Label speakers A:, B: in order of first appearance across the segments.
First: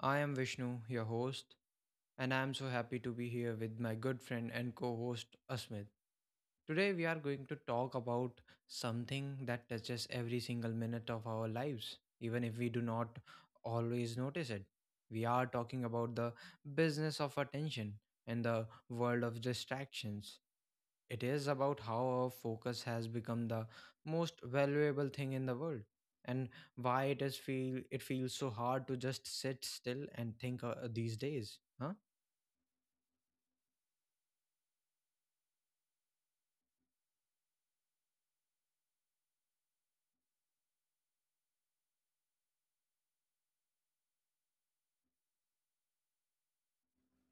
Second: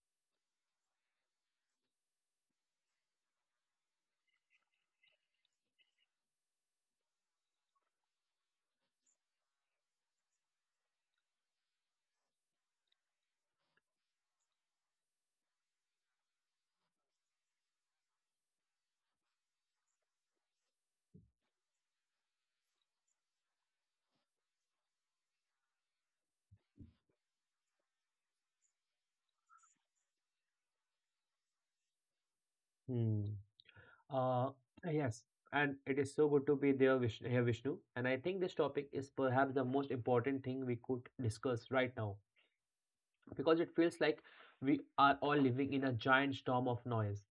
A: I am Vishnu, your host, and I am so happy to be here with my good friend and co host Asmit. Today, we are going to talk about something that touches every single minute of our lives, even if we do not always notice it. We are talking about the business of attention and the world of distractions. It is about how our focus has become the most valuable thing in the world and why it feels so hard to just sit still and think these days. Huh?
B: Hmm. Uh, yes, and it is so good to be here, Vishnu. And I think this topic is perhaps the most important thing we could discuss right now because it feels like we are all living in a giant storm of noise.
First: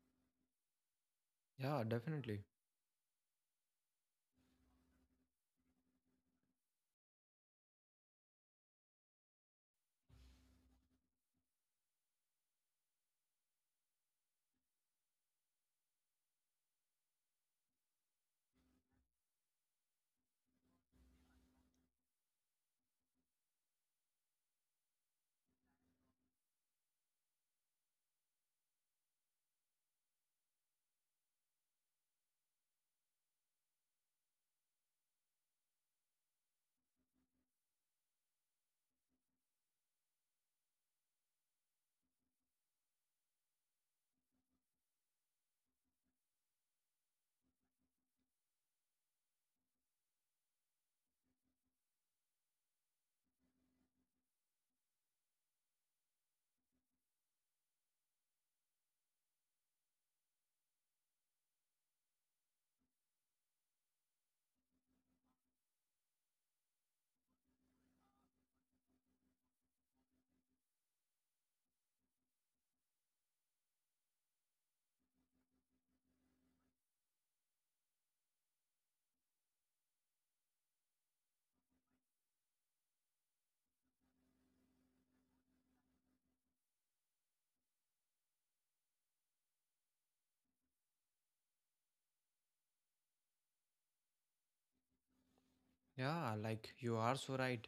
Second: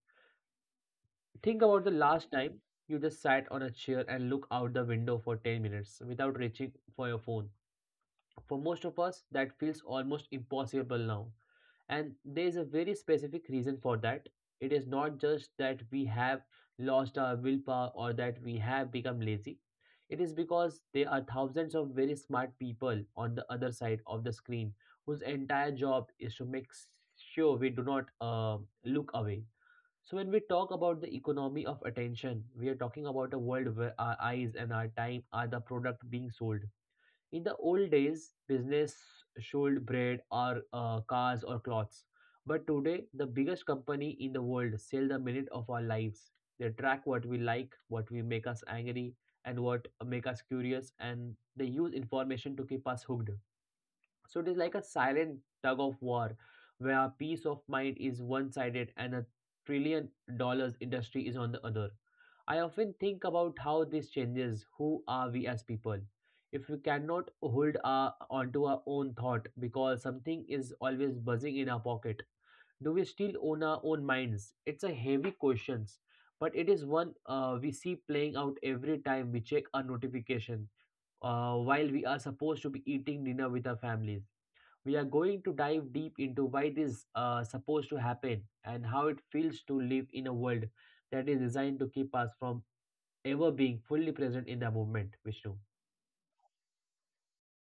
B: Think about
A: Yeah,
B: the last
A: definitely.
B: time you just sat on a chair and looked out the window for 10 minutes without reaching for your phone. For most of us, that feels almost impossible now. And there is a very specific reason for that. It is not just that we have lost our willpower or that we have become lazy. It is because there are thousands of very smart people on the other side of the screen whose entire job is to make sure we do not look away. So, when we talk about the economy of attention, we are talking about a world where our eyes and our time are the product being sold. In the old days, business sold bread or cars or clothes. But today, the biggest company in the world sell the minute of our lives. They track what we like, what we make us angry, and what make us curious, and they use information to keep us hooked. So it is like a silent tug of war where peace of mind is one sided and a trillion dollar industry is on the other. I often think about how this changes who are we as people. If we cannot onto our own thought because something is always buzzing in our pocket, do we still own our own minds? It's a heavy question, but it is one we see playing out every time we check our notification while we are supposed to be eating dinner with our families. We are going to dive deep into why this is supposed to happen and how it feels to live in a world that is designed to keep us from ever being fully present in the moment, Vishnu.
A: Yeah, like you are so right.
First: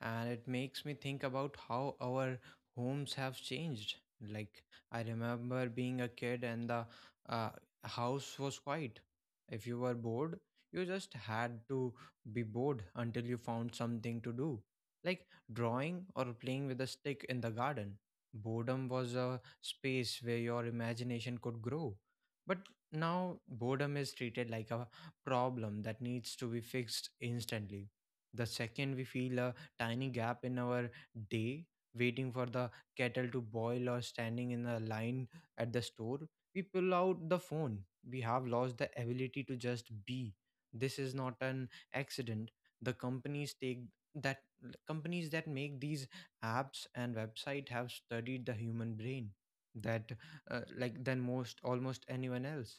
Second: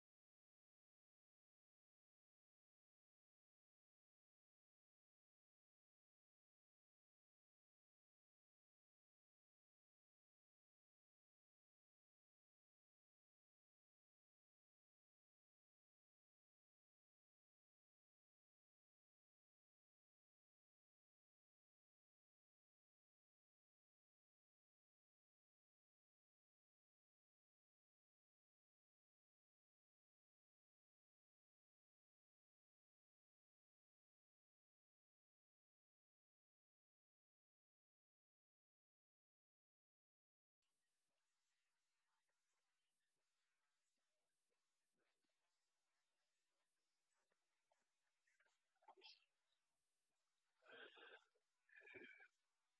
A: And it makes me think about how our homes have changed. Like I remember being a kid and the uh, house was quiet. If you were bored, you just had to be bored until you found something to do, like drawing or playing with a stick in the garden. Boredom was a space where your imagination could grow. But now boredom is treated like a problem that needs to be fixed instantly. The second we feel a tiny gap in our day, waiting for the kettle to boil or standing in a line at the store, we pull out the phone. We have lost the ability to just be. This is not an accident. The that companies that make these apps and website have studied the human brain that like than most almost anyone else.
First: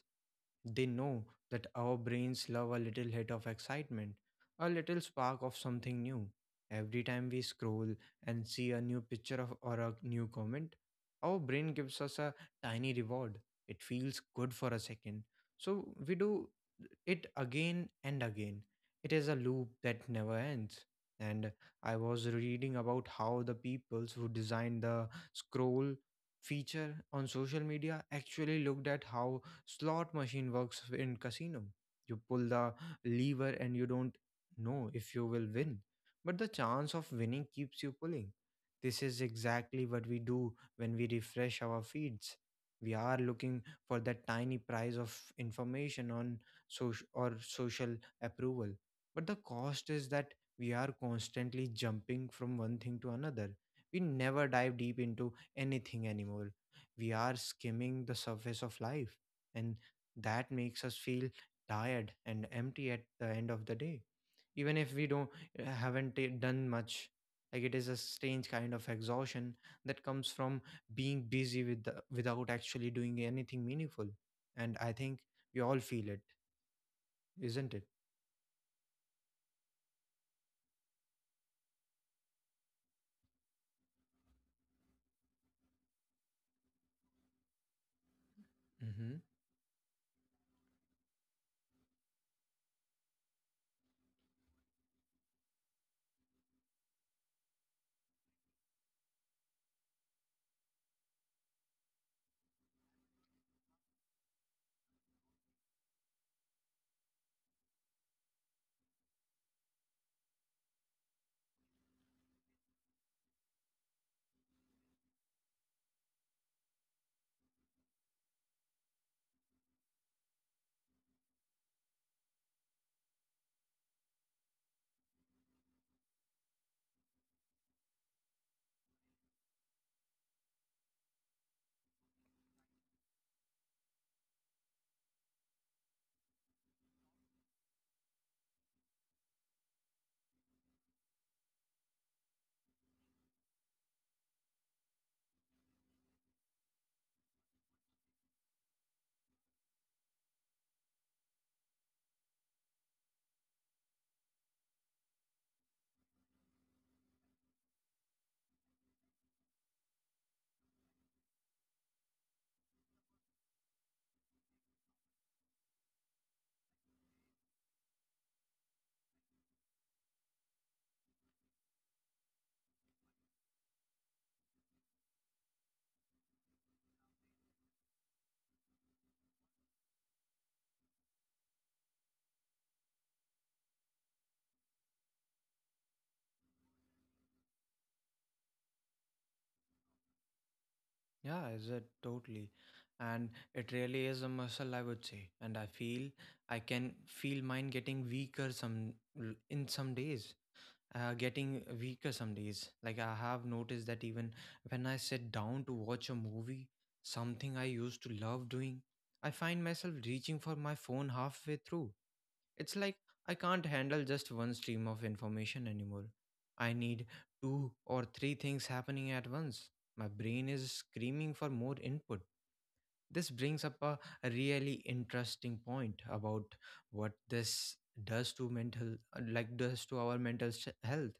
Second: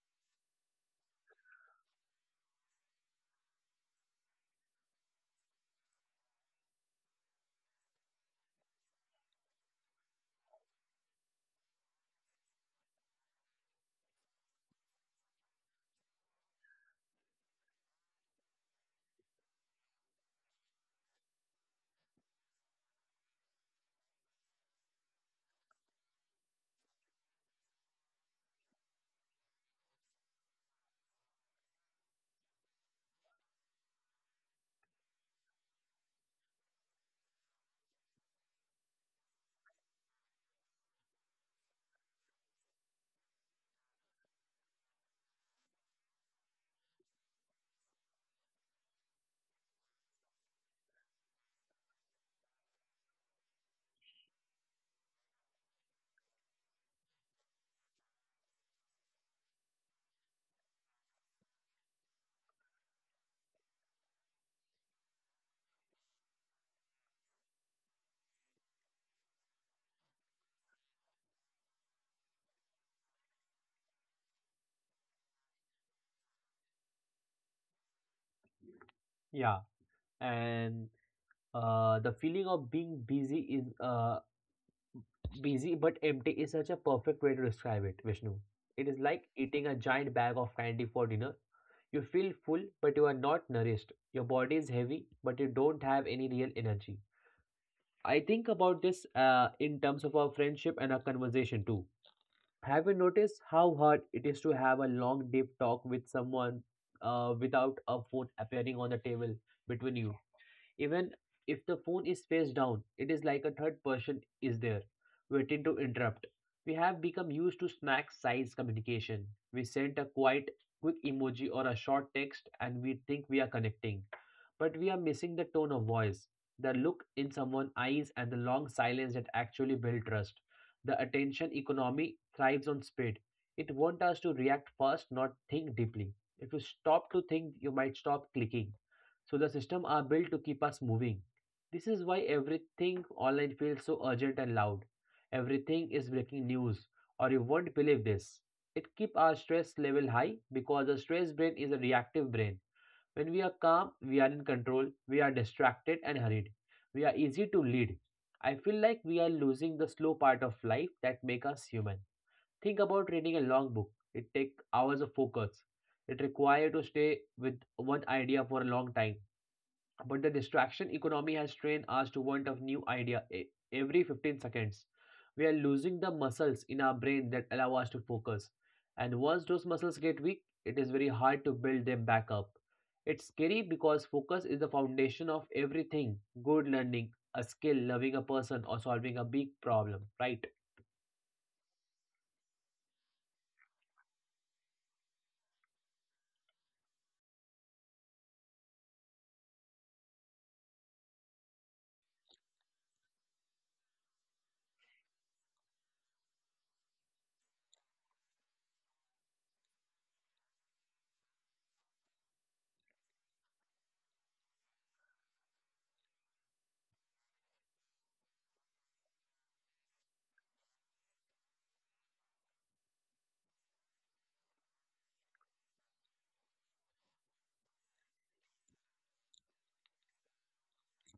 A: They know that our brains love a little hit of excitement, a little spark of something new. Every time we scroll and see a new picture of or a new comment, our brain gives us a tiny reward. It feels good for a second. So we do it again and again. It is a loop that never ends. And I was reading about how the peoples who designed the scroll feature on social media actually looked at how slot machine works in casino. You pull the lever and you don't know if you will win, but the chance of winning keeps you pulling. This is exactly what we do when we refresh our feeds. We are looking for that tiny price of information on social approval. But the cost is that we are constantly jumping from one thing to another. We never dive deep into anything anymore. We are skimming the surface of life and that makes us feel tired and empty at the end of the day even if we don't haven't ta- done much. Like it is a strange kind of exhaustion that comes from being busy without actually doing anything meaningful, and I think we all feel it, isn't it?
B: Yeah, and the feeling of being busy is busy but empty is such a perfect way to describe it, Vishnu. It is
A: Mm-hmm.
B: like eating a giant bag of candy for dinner. You feel full, but you are not nourished. Your body is heavy, but you don't have any real energy. I think about this in terms of our friendship and our conversation too. Have you noticed how hard it is to have a long deep talk with someone without a phone appearing on the table between you? Even if the phone is face down, it is like a third person is there, waiting to interrupt. We have become used to smack size communication. We send a quick emoji or a short text and we think we are connecting. But we are missing the tone of voice, the look in someone's eyes, and the long silence that actually build trust. The attention economy thrives on speed. It wants us to react fast, not think deeply. If you stop to think, you might stop clicking. So the system are built to keep us moving. This is why everything online feels so urgent and loud. Everything is breaking news, or you won't believe this. It keeps our stress level high because the stress brain is a reactive brain. When we are calm, we are in control, we are distracted and hurried. We are easy to lead. I feel like we are losing the slow part of life that make us human. Think about reading a long book. It takes hours of focus. It requires to stay with one idea for a long time. But the distraction economy has trained us to want of new idea every 15 seconds. We are losing the muscles in our brain that allow us to focus. And once those muscles get weak, it is very hard to build them back up. It's scary because focus is the foundation of everything good learning, a skill, loving a person, or solving a big problem, right?
A: Yeah, is it totally? And it really is a muscle, I would say, and I feel I can feel mine getting weaker some l- in some days getting weaker some days. Like I have noticed that even when I sit down to watch a movie, something I used to love doing, I find myself reaching for my phone halfway through. It's like I can't handle just one stream of information anymore. I need two or three things happening at once. My brain is screaming for more input. This brings up a really interesting point about what this does to our health.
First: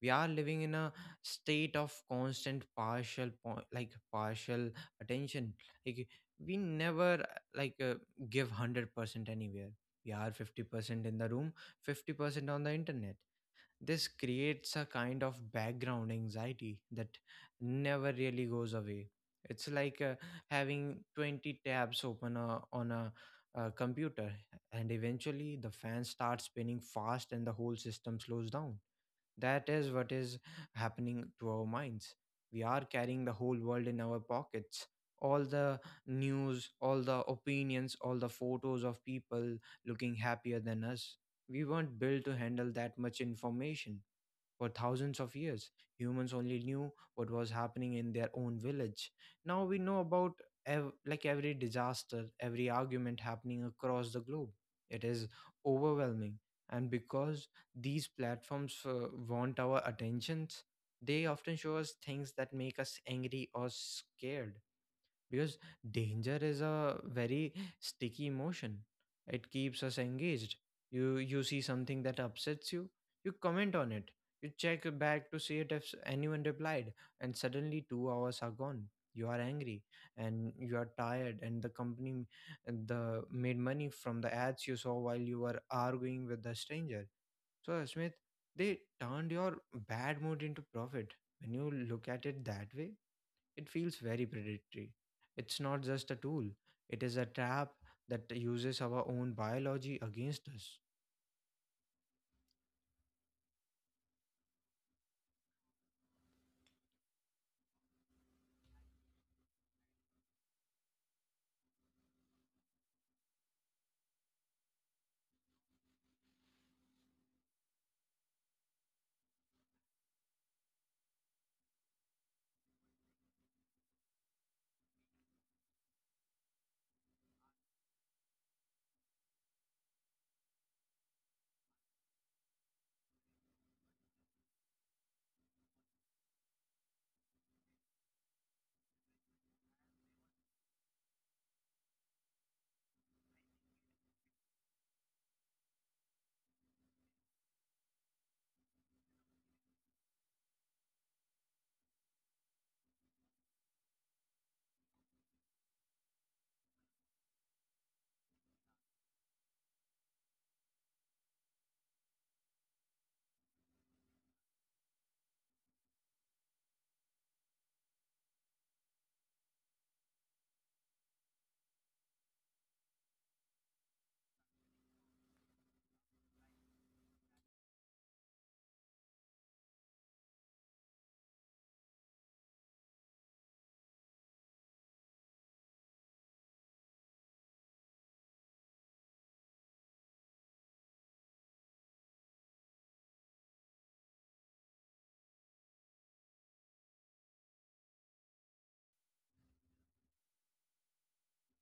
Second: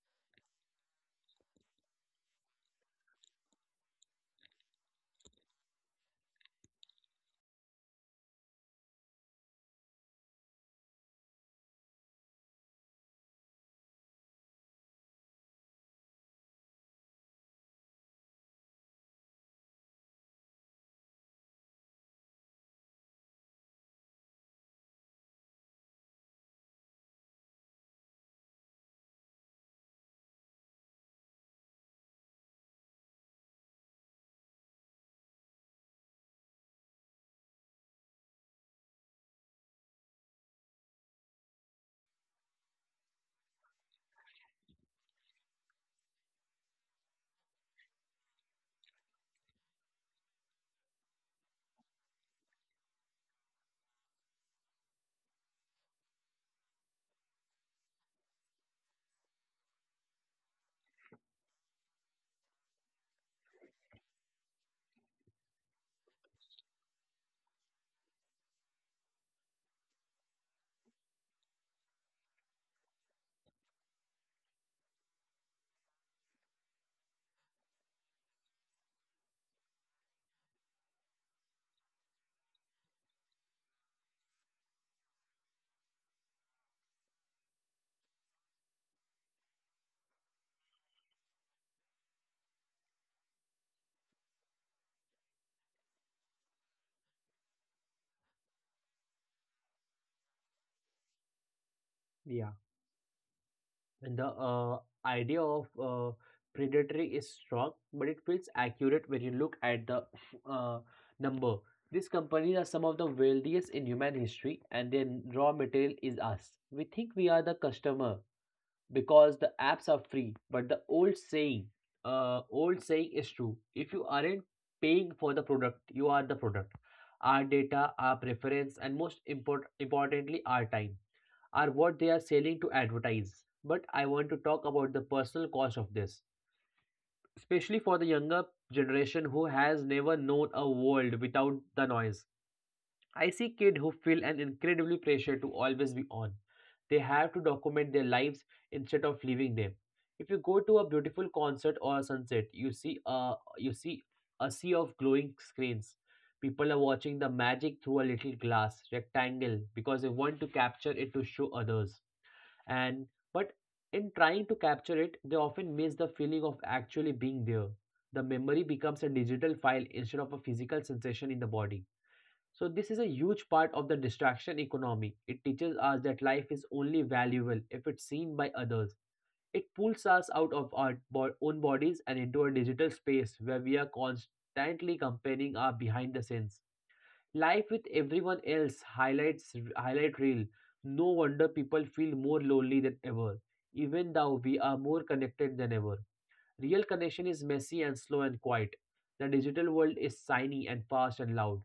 A: We are living in a state of constant partial attention. Like we never like uh, give 100% anywhere. We are 50% in the room, 50% on the internet. This creates a kind of background anxiety that never really goes away. It's like having 20 tabs open on a computer, and eventually the fan starts spinning fast and the whole system slows down. That is what is happening to our minds. We are carrying the whole world in our pockets. All the news, all the opinions, all the photos of people looking happier than us. We weren't built to handle that much information. For thousands of years, humans only knew what was happening in their own village. Now we know about every disaster, every argument happening across the globe. It is overwhelming. And because these platforms want our attentions, they often show us things that make us angry or scared because danger is a very sticky emotion. It keeps us engaged. You see something that upsets you, you comment on it, you check back to see it if anyone replied, and suddenly 2 hours are gone. You are angry and you are tired, and the company and the made money from the ads you saw while you were arguing with the stranger. So, Smith, they turned your bad mood into profit. When you look at it that way, it feels very predatory. It's not just a tool, it is a trap that uses our own biology against us.
B: And the idea of predatory is strong, but it feels accurate when you look at the uh, number. These companies are some of the wealthiest in human history, and their raw material is us. We think we are the customer because the apps are free, but the old saying is true. If you aren't paying for the product, you are the product. Our data, our preference, and importantly, our time are what they are selling to advertise. But I want to talk about the personal cost of this, especially for the younger generation who has never known a world without the noise. I see kids who feel an incredibly pressure to always be on. They have to document their lives instead of living them. If you go to a beautiful concert or a sunset, you see a sea of glowing screens. People are watching the magic through a little glass rectangle because they want to capture it to show others and but in trying to capture it, they often miss the feeling of actually being there. The memory becomes a digital file instead of a physical sensation in the body. So this is a huge part of the distraction economy. It teaches us that life is only valuable if it's seen by others. It pulls us out of our own bodies and into a digital space where we are constantly comparing our behind the scenes life with everyone else highlight reel. No wonder people feel more lonely than ever, even though we are more connected than ever. Real connection is messy and slow and quiet. The digital world is shiny and fast and loud.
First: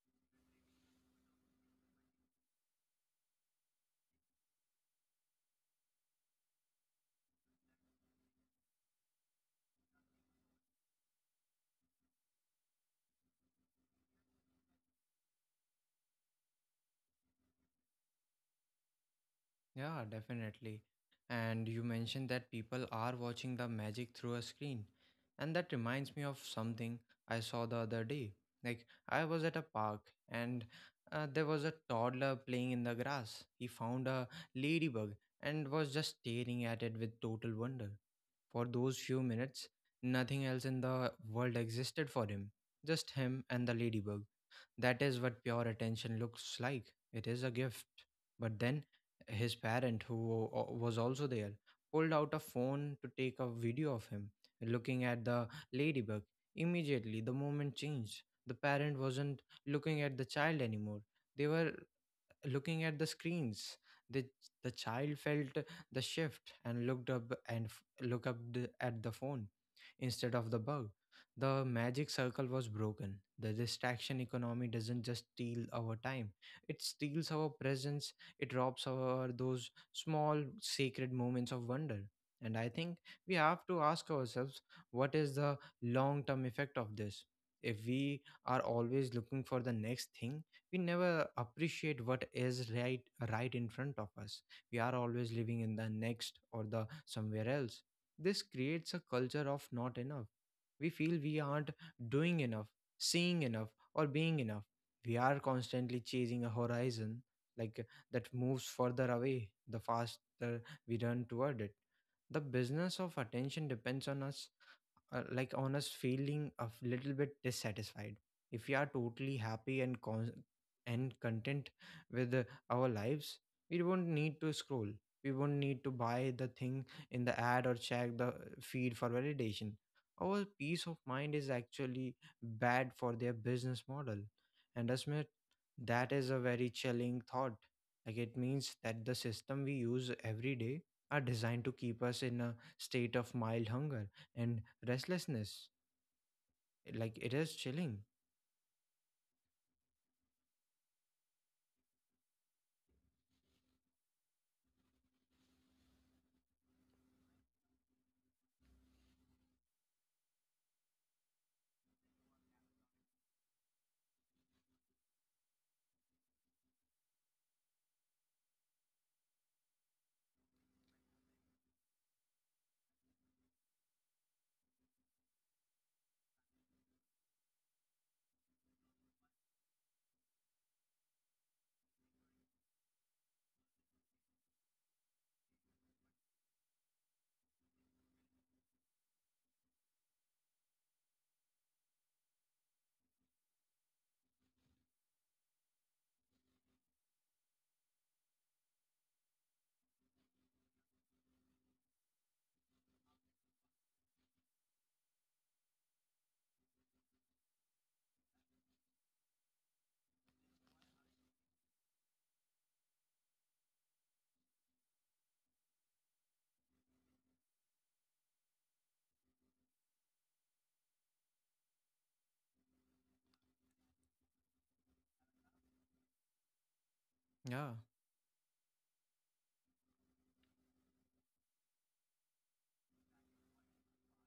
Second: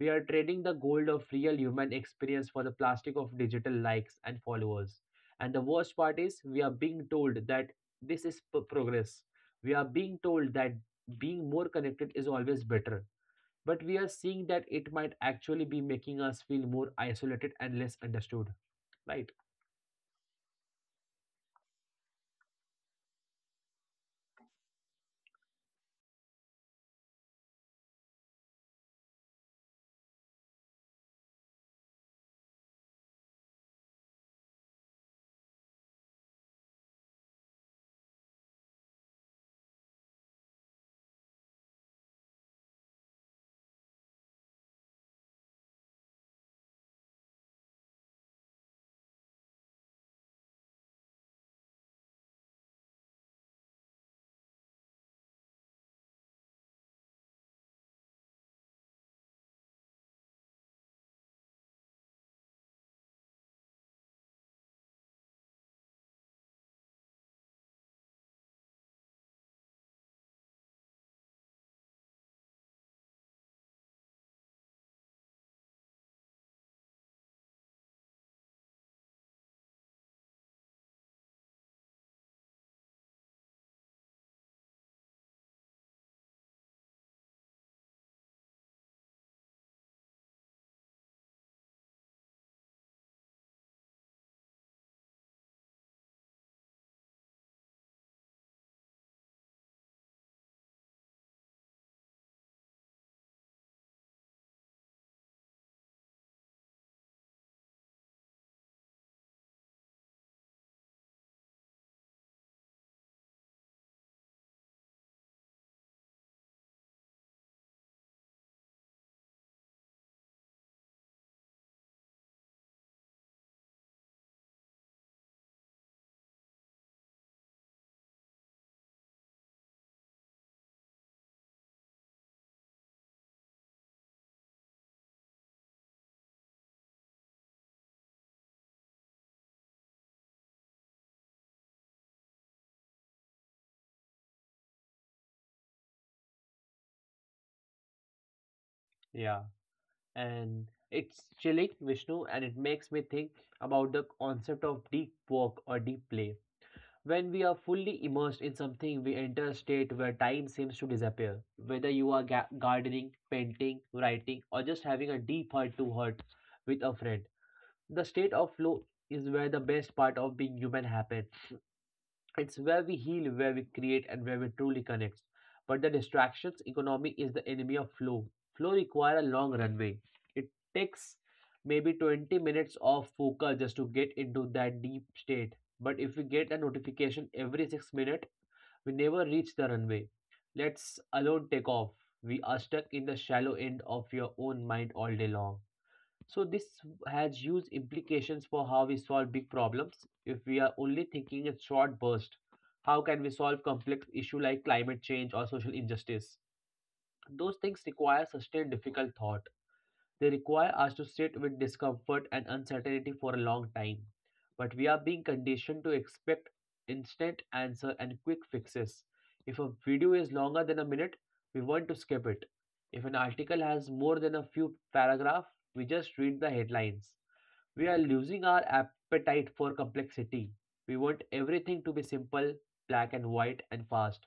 B: We are trading the gold of real human experience for the plastic of digital likes and followers. And the worst part is we are being told that this is progress. We are being told that being more connected is always better, but we are seeing that it might actually be making us feel more isolated and less understood, right?
A: Yeah, definitely. And you mentioned that people are watching the magic through a screen. And that reminds me of something I saw the other day. Like, I was at a park and there was a toddler playing in the grass. He found a ladybug and was just staring at it with total wonder. For those few minutes, nothing else in the world existed for him, just him and the ladybug. That is what pure attention looks like. It is a gift. But then his parent, who was also there, pulled out a phone to take a video of him looking at the ladybug. Immediately, the moment changed. The parent wasn't looking at the child anymore. They were looking at the screens. The, the child felt the shift and looked up and at the phone instead of the bug. The magic circle was broken. The distraction economy doesn't just steal our time, it steals our presence, it robs our those small sacred moments of wonder. And I think we have to ask ourselves, what is the long term effect of this? If we are always looking for the next thing, we never appreciate what is right in front of us. We are always living in the next or the somewhere else. This creates a culture of not enough. We feel we aren't doing enough, seeing enough, or being enough. We are constantly chasing a horizon like that moves further away the faster we run toward it. The business of attention depends on us like honest feeling of little bit dissatisfied. If we are totally happy and content with our lives, we won't need to scroll, we won't need to buy the thing in the ad or check the feed for validation. Our peace of mind is actually bad for their business model. And Asmit, that is a very chilling thought. Like it means that the system we use every day are designed to keep us in a state of mild hunger and restlessness. Like it is chilling.
B: Yeah, and it's chilling, Vishnu, and it makes me think about the concept of deep work or deep play. When we are fully immersed in something, we enter a state where time seems to disappear. Whether you are gardening, painting, writing, or just having a deep heart to heart with a friend, the state of flow is where the best part of being human happens. It's where we heal, where we create, and where we truly connect. But the distractions economy is the enemy of flow. Flow require a long runway. It takes maybe 20 minutes of focus just to get into that deep state. But if we get a notification every 6 minutes, we never reach the runway. Let's alone take off. We are stuck in the shallow end of your own mind all day long. So this has huge implications for how we solve big problems. If we are only thinking in short burst, how can we solve complex issue like climate change or social injustice? Those things require sustained difficult thought. They require us to sit with discomfort and uncertainty for a long time. But we are being conditioned to expect instant answer and quick fixes. If a video is longer than a minute, we want to skip it. If an article has more than a few paragraphs, we just read the headlines.
A: Yeah.
B: We are losing our appetite for complexity. We want everything to be simple, black and white, and fast.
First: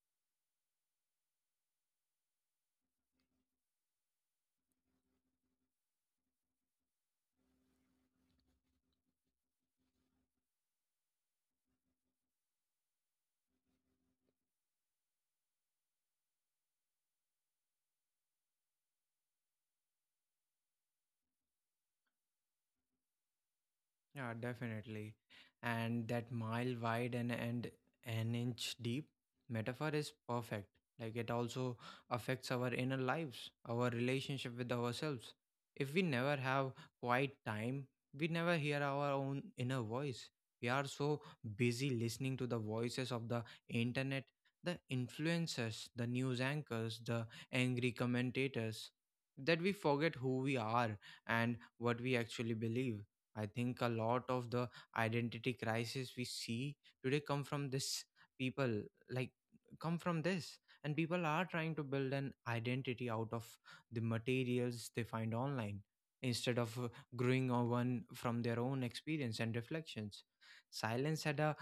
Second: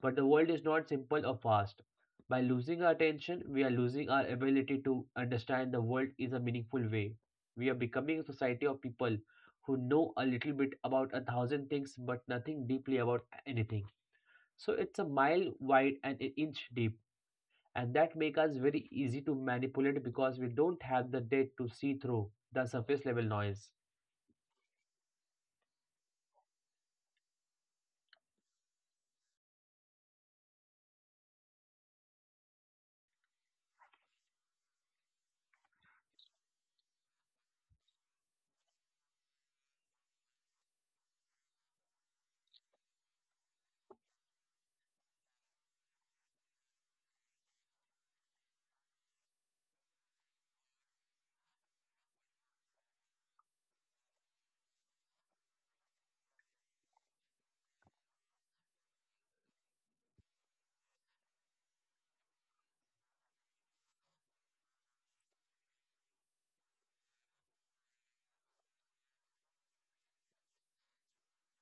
B: But the world is not simple or fast. By losing our attention, we are losing our ability to understand the world in a meaningful way. We are becoming a society of people who know a little bit about a thousand things but nothing deeply about anything. So it's a mile wide and an inch deep, and that makes us very easy to manipulate because we don't have the depth to see through the surface level noise.
A: Yeah, definitely. And that mile wide and, an inch deep metaphor is perfect. Like it also affects our inner lives, our relationship with ourselves. If we never have quiet time, we never hear our own inner voice. We are so busy listening to the voices of the internet, the influencers, the news anchors, the angry commentators, that we forget who we are and what we actually believe. I think a lot of the identity crisis we see today people like come from this, and people are trying to build an identity out of the materials they find online instead of growing on one from their own experience and reflections. Silence had a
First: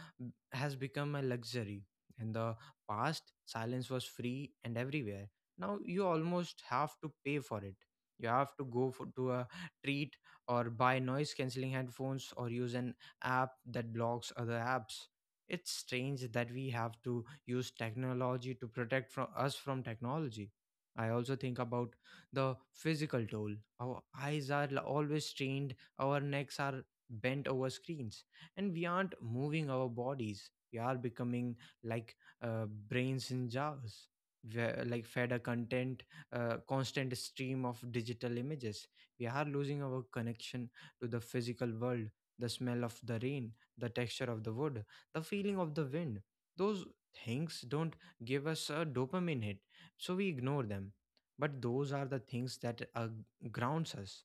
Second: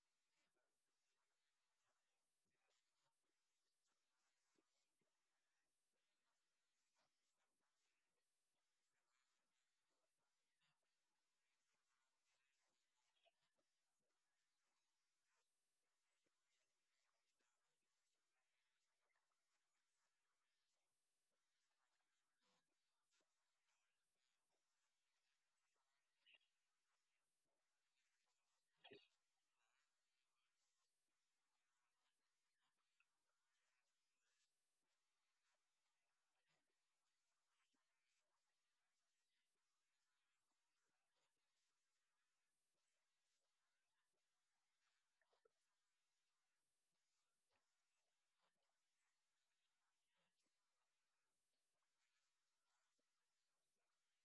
A: has become a luxury. In the past, silence was free and everywhere. Now you almost have to pay for it. You have to to a treat, or buy noise cancelling headphones, or use an app that blocks other apps. It's strange that we have to use technology to protect from us from technology. I also think about the physical toll. Our eyes are always strained, our necks are bent over screens, and we aren't moving our bodies. We are becoming like brains in jars, fed a content, constant stream of digital images. We are losing our connection to the physical world, the smell of the rain, the texture of the wood, the feeling of the wind. Those things don't give us a dopamine hit, so we ignore them. But those are the things that grounds us,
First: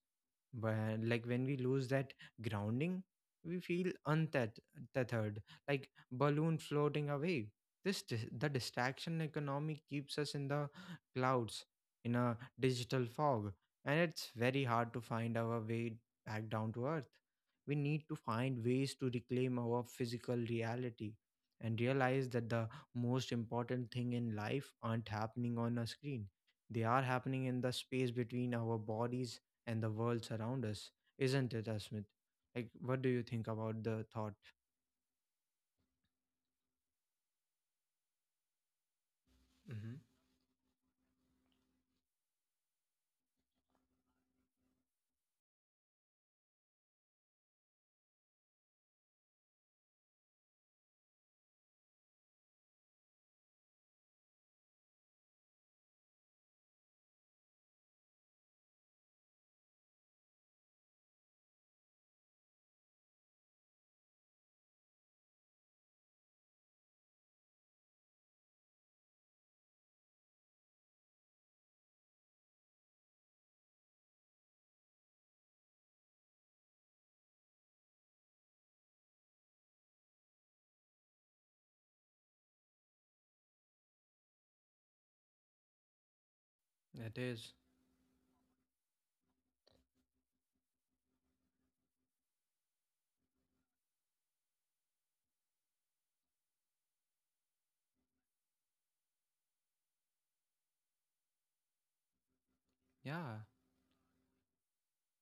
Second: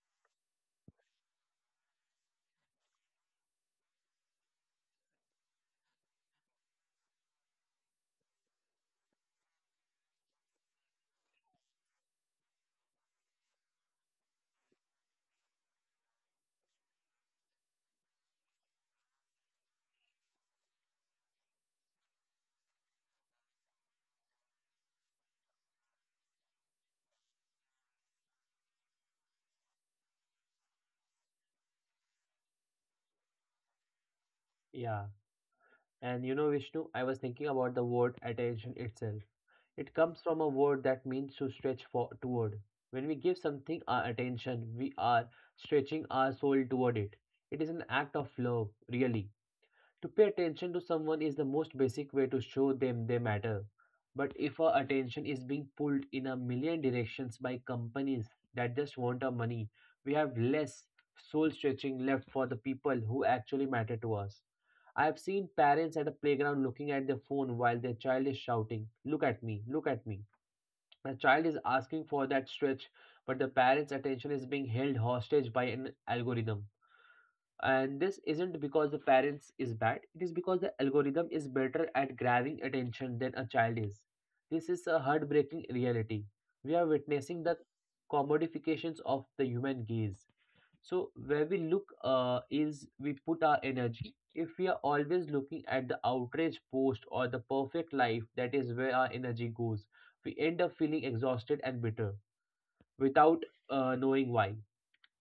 A: but when we lose that grounding, we feel untethered, like balloon floating away. The distraction economy keeps us in the clouds, in a digital fog, and it's very hard to find our way back down to earth. We need to find ways to reclaim our physical reality and realize that the most important thing in life aren't happening on a screen. They are happening in the space between our bodies and the worlds around us, isn't it, Asmit? Like, what do you think about the thought?
B: Yeah, and you know, Vishnu, I was thinking about the word attention itself. It
A: Mm-hmm.
B: comes from a word that means to stretch for toward. When we give something our attention, we are stretching our soul toward it. It is an act of love, really. To pay attention to someone is the most basic way to show them they matter. But if our attention is being pulled in a million directions by companies that just want our money, we have less soul stretching left for the people who actually matter to us. I have seen parents at a playground looking at their phone while their child is shouting, "Look at me, look at me." The child is asking for that stretch, but the parent's attention is being held hostage by an algorithm, and this isn't because the parents is bad. It is because the algorithm is better at grabbing attention than a child is. This is a heartbreaking reality. We are
A: It
B: witnessing
A: is.
B: the commodifications of the human gaze. So where we look is we put our energy. If we are always looking at the outrage post or the perfect life, that is where our energy goes. We end up feeling exhausted and bitter without
A: Yeah.
B: knowing why.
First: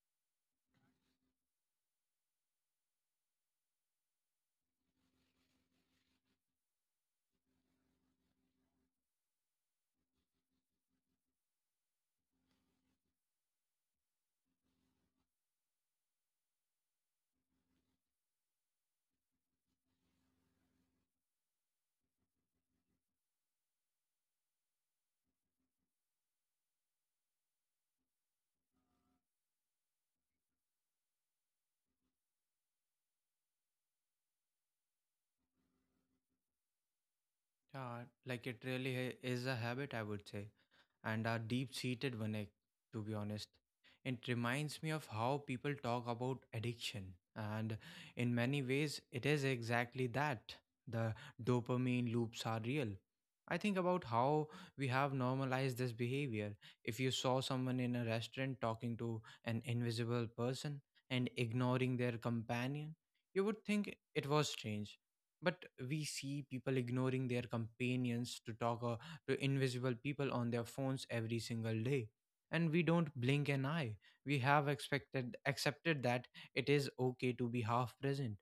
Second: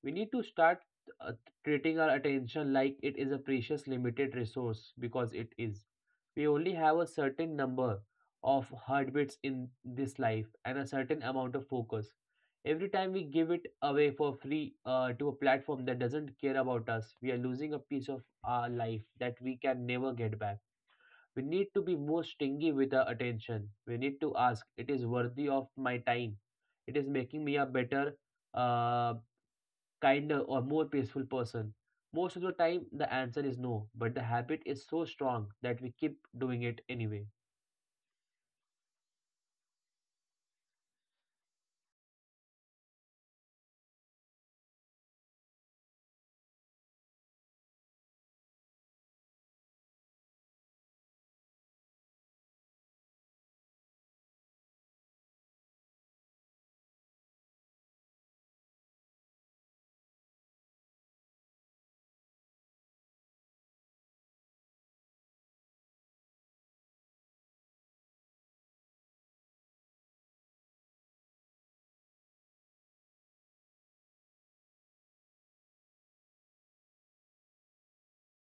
B: We need to start uh, treating our attention like it is a precious limited resource, because it is. We only have a certain number of heartbeats in this life and a certain amount of focus. Every time we give it away for free to a platform that doesn't care about us, we are losing a piece of our life that we can never get back. We need to be more stingy with our attention. We need to ask, it is worthy of my time. It is making me a better uh, kinder, or more peaceful person? Most of the time, the answer is no, but the habit is so strong that we keep doing it anyway.
A: Yeah. Like it really is a habit, I would say, and are deep seated one, to be honest. It reminds me of how people talk about addiction, and in many ways it is exactly that. The dopamine loops are real. I think about how we have normalized this behavior. If you saw someone in a restaurant talking to an invisible person and ignoring their companion, you would think it was strange. But we see people ignoring their companions to talk, to invisible people on their phones every single day, and we don't blink an eye. We have expected accepted that it is okay to be half present.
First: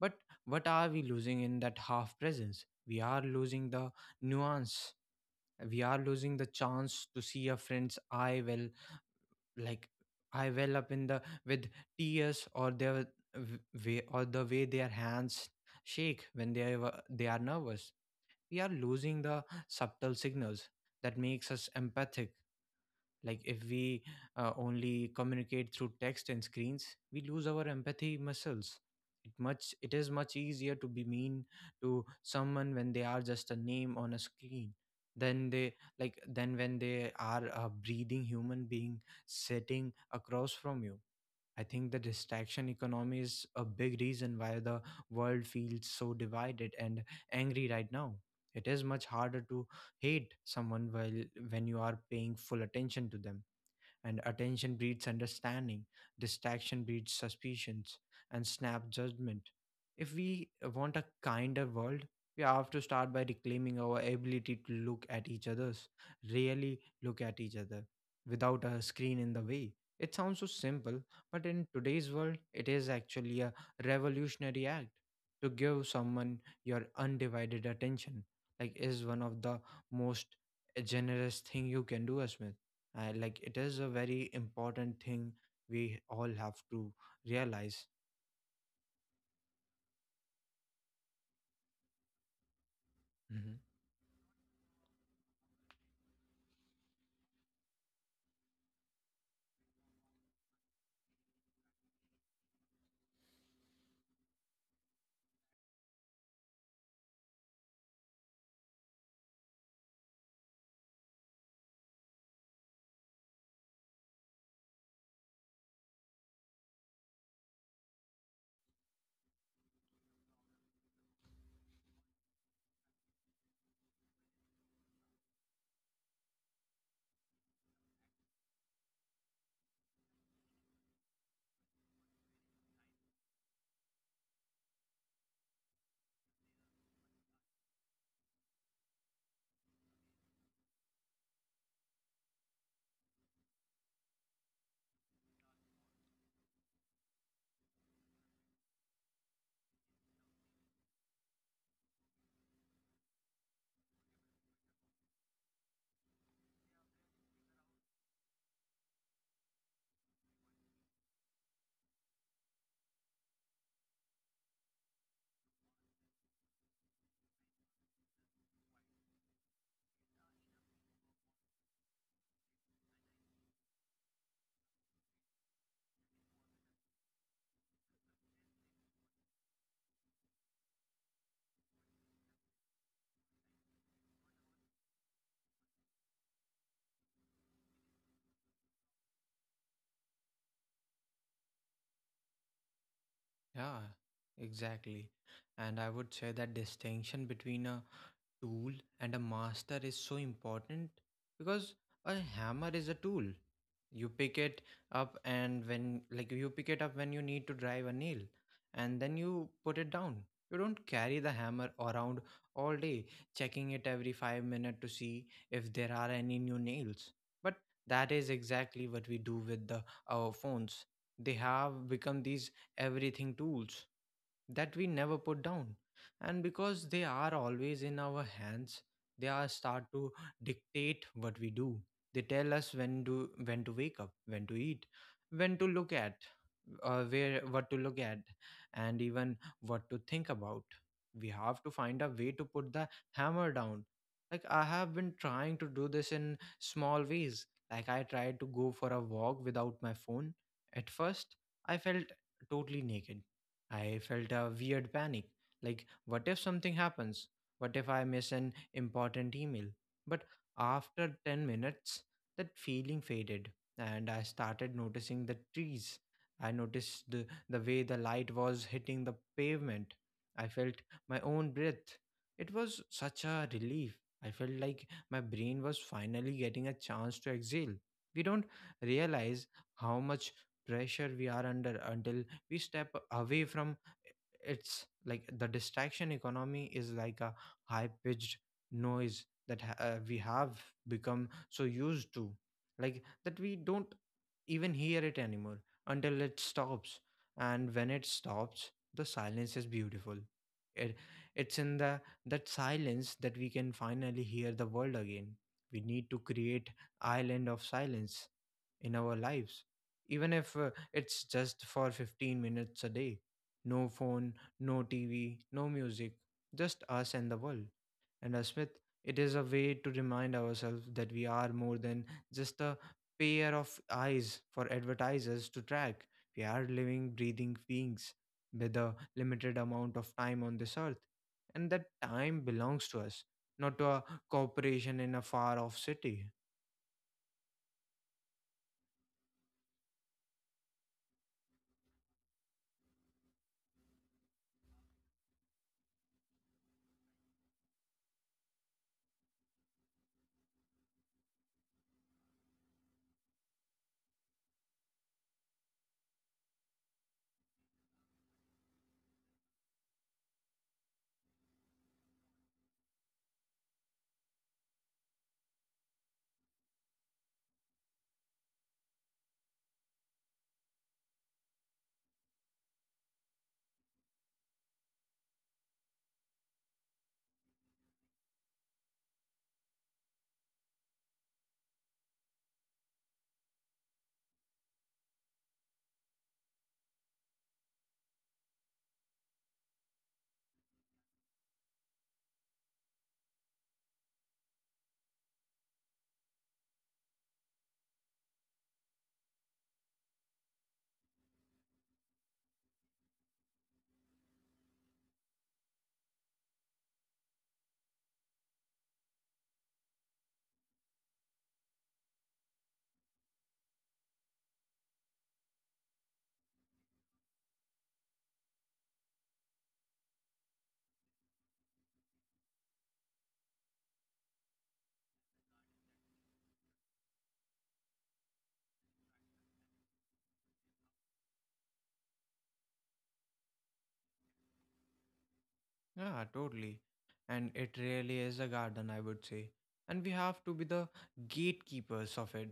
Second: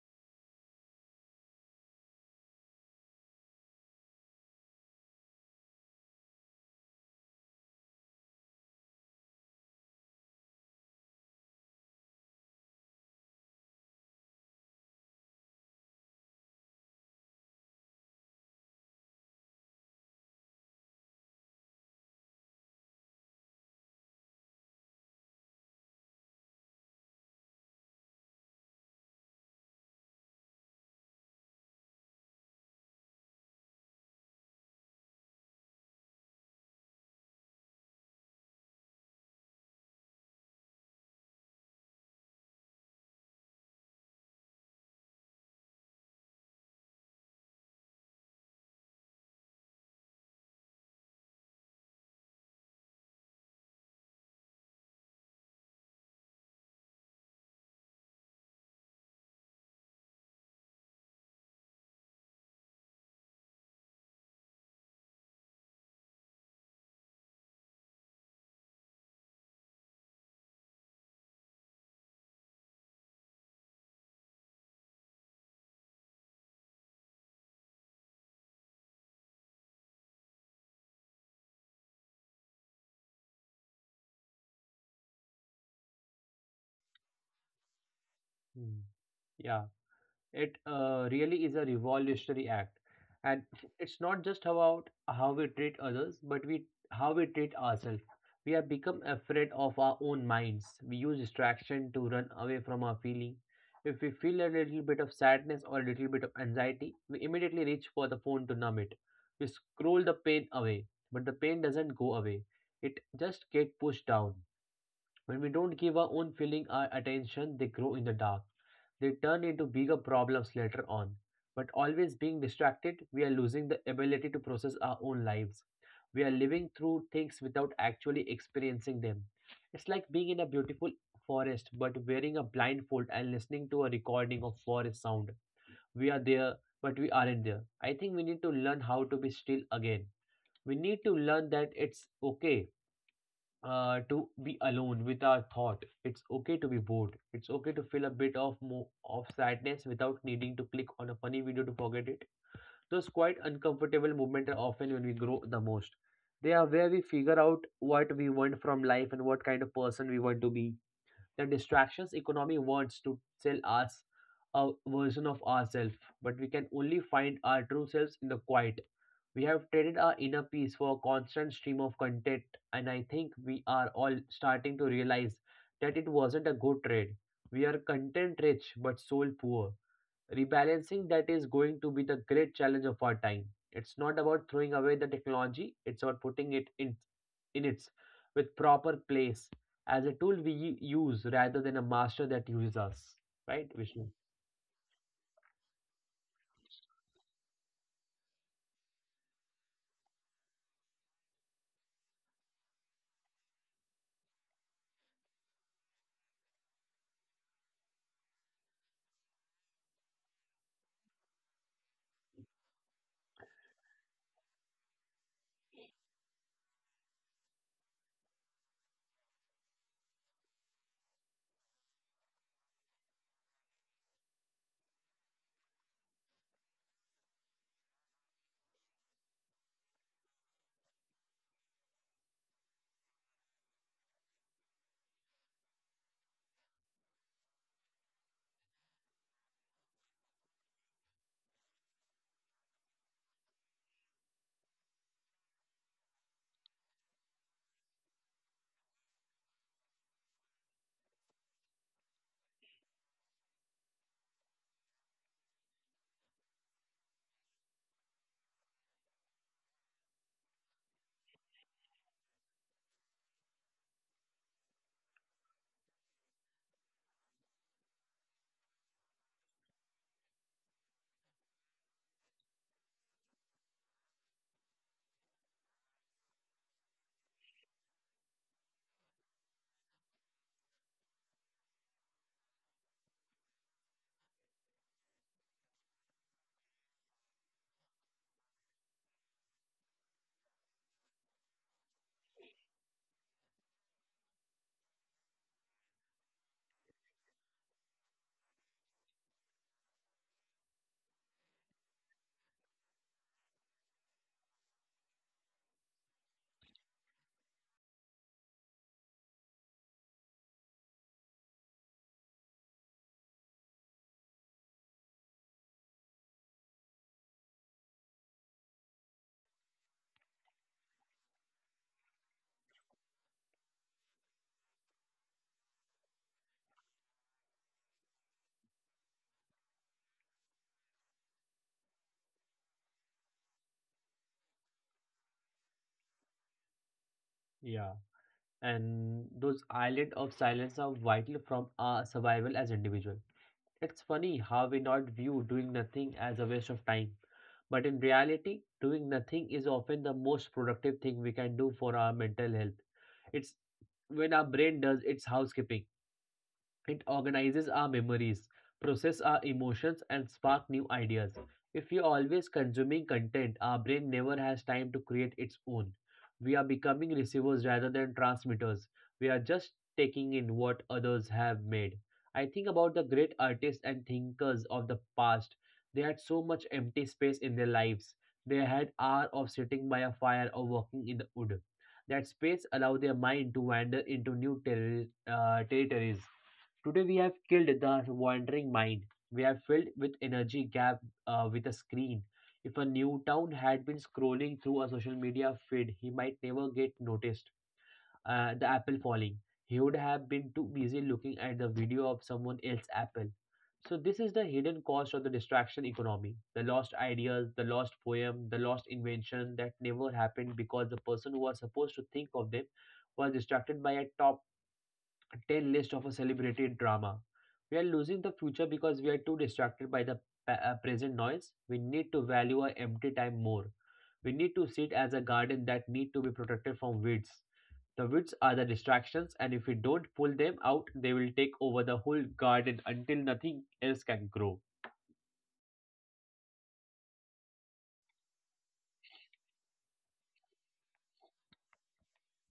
A: But what are we losing in that half presence? We are losing the nuance. We are losing the chance to see a friend's eye well, like eye well up in the with tears, or their w- way, or the way their hands shake when they are nervous. We are losing the subtle signals that makes us empathic. Like if we only communicate through text and screens, we lose our empathy muscles. It is much easier to be mean to someone when they are just a name on a screen than they like than when they are a breathing human being sitting across from you. I think the distraction economy is a big reason why the world feels so divided and angry right now. It is much harder to hate someone while when you are paying full attention to them. And attention breeds understanding, distraction breeds suspicions, and snap judgment. If we want a kinder world, we have to start by reclaiming our ability to look at each other's, really look at each other, without a screen in the way. It sounds so simple, but in today's world, it is actually a revolutionary act to give someone your undivided attention. Like is one of the most generous thing you can do, Asmith. Like it is a very important thing we all have to realize.
B: Hmm. Yeah. It really is a revolutionary act, and
A: Hmm.
B: it's not just about how we treat others but we how we treat ourselves. We have become afraid of our own minds. We use distraction to run away from our feeling. If we feel a little bit of sadness or a little bit of anxiety, we immediately reach for the phone to numb it. We scroll the pain away, but the pain doesn't go away. It just get pushed down. When we don't give our own feeling our attention, they grow in the dark. They turn into bigger problems later on. But always being distracted, we are losing the ability to process our own lives. We are living through things without actually experiencing them. It's like being in a beautiful forest but wearing a blindfold and listening to a recording of forest sound. We are there, but we aren't there. I think we need to learn how to be still again. We need to learn that it's okay to be alone with our thought. It's okay to be bored. It's okay to feel a bit of sadness without needing to click on a funny video to forget it. Those quite uncomfortable moments are often when we grow the most. They are where we figure out what we want from life and what kind of person we want to be. The distractions economy wants to sell us a version of ourselves, but we can only find our true selves in the quiet. We have traded our inner peace for a constant stream of content, and I think we are all starting to realize that it wasn't a good trade. We are content rich but soul poor. Rebalancing that is going to be the great challenge of our time. It's not about throwing away the technology, it's about putting it in its with proper place as a tool we use rather than a master that uses us. Right,
A: Yeah,
B: Vishnu?
A: exactly. And I would say that distinction between a tool and a master is so important, because a hammer is a tool. you pick it you pick it up when you need to drive a nail, and then you put it down. You don't carry the hammer around all day checking it every 5 minutes to see if there are any new nails. But that is exactly what we do with the our phones. They have become these everything tools that we never put down. And because they are always in our hands, they are start to dictate what we do. They tell us when to wake up, when to eat, when to look at, where what to look at, and even what to think about. We have to find a way to put the hammer down. Like I have been trying to do this in small ways. Like I tried to go for a walk without my phone. At first, I felt totally naked. I felt a weird panic, like what if something happens? What if I miss an important email? But after 10 minutes, that feeling faded and I started noticing the trees. I noticed the way the light was hitting the pavement. I felt my own breath. It was such a relief. I felt like my brain was finally getting a chance to exhale. We don't realize how much pressure we are under until we step away from. It's like the distraction economy is like a high pitched noise that we have become so used to that we don't even hear it anymore, until it stops. And when it stops, the silence is beautiful. it, it's in the that silence that we can finally hear the world again. We need to create island of silence in our lives, even if it's just for 15 minutes a day. No phone, no TV, no music, just us and the world. And as Smith, it is a way to remind ourselves that we are more than just a pair of eyes for advertisers to track. We are living, breathing beings with a limited amount of time on this earth. And that time belongs to us, not to a corporation in a far off city.
B: Yeah. And those island of silence are vital from our survival as individual. It's funny how we not view doing nothing as a waste of time, but in reality, doing nothing is often the most productive thing we can do for our mental health. It's when our brain does its housekeeping. It organizes our memories, process our emotions, and spark new ideas. If we are always consuming content, our brain never has time to create its own. We are becoming receivers rather than transmitters. We are just taking in what others have made. I think about the great artists and thinkers of the past. They had so much empty space in their lives. They had hours of sitting by a fire or walking in the wood. That space allowed their mind to wander into new territories. Today we have killed the wandering mind. We have filled with energy gap with a screen. If a new town had been scrolling through a social media feed, he might never get noticed. The apple falling. He would have been too busy looking at the video of someone else's apple. So this is the hidden cost of the distraction economy. The lost ideas, the lost poem, the lost invention that never happened because the person who was supposed to think of them was distracted by a top 10 list of a celebrated drama. We are losing the future because we are too distracted by the present noise. We need to value our empty time more. We need to see it as a garden that need to be protected from weeds. The weeds are the distractions, and if we don't pull them out, they will take over the whole garden until nothing else can grow.
A: Yeah, totally. And it really is a garden, I would say. And we have to be the gatekeepers of it.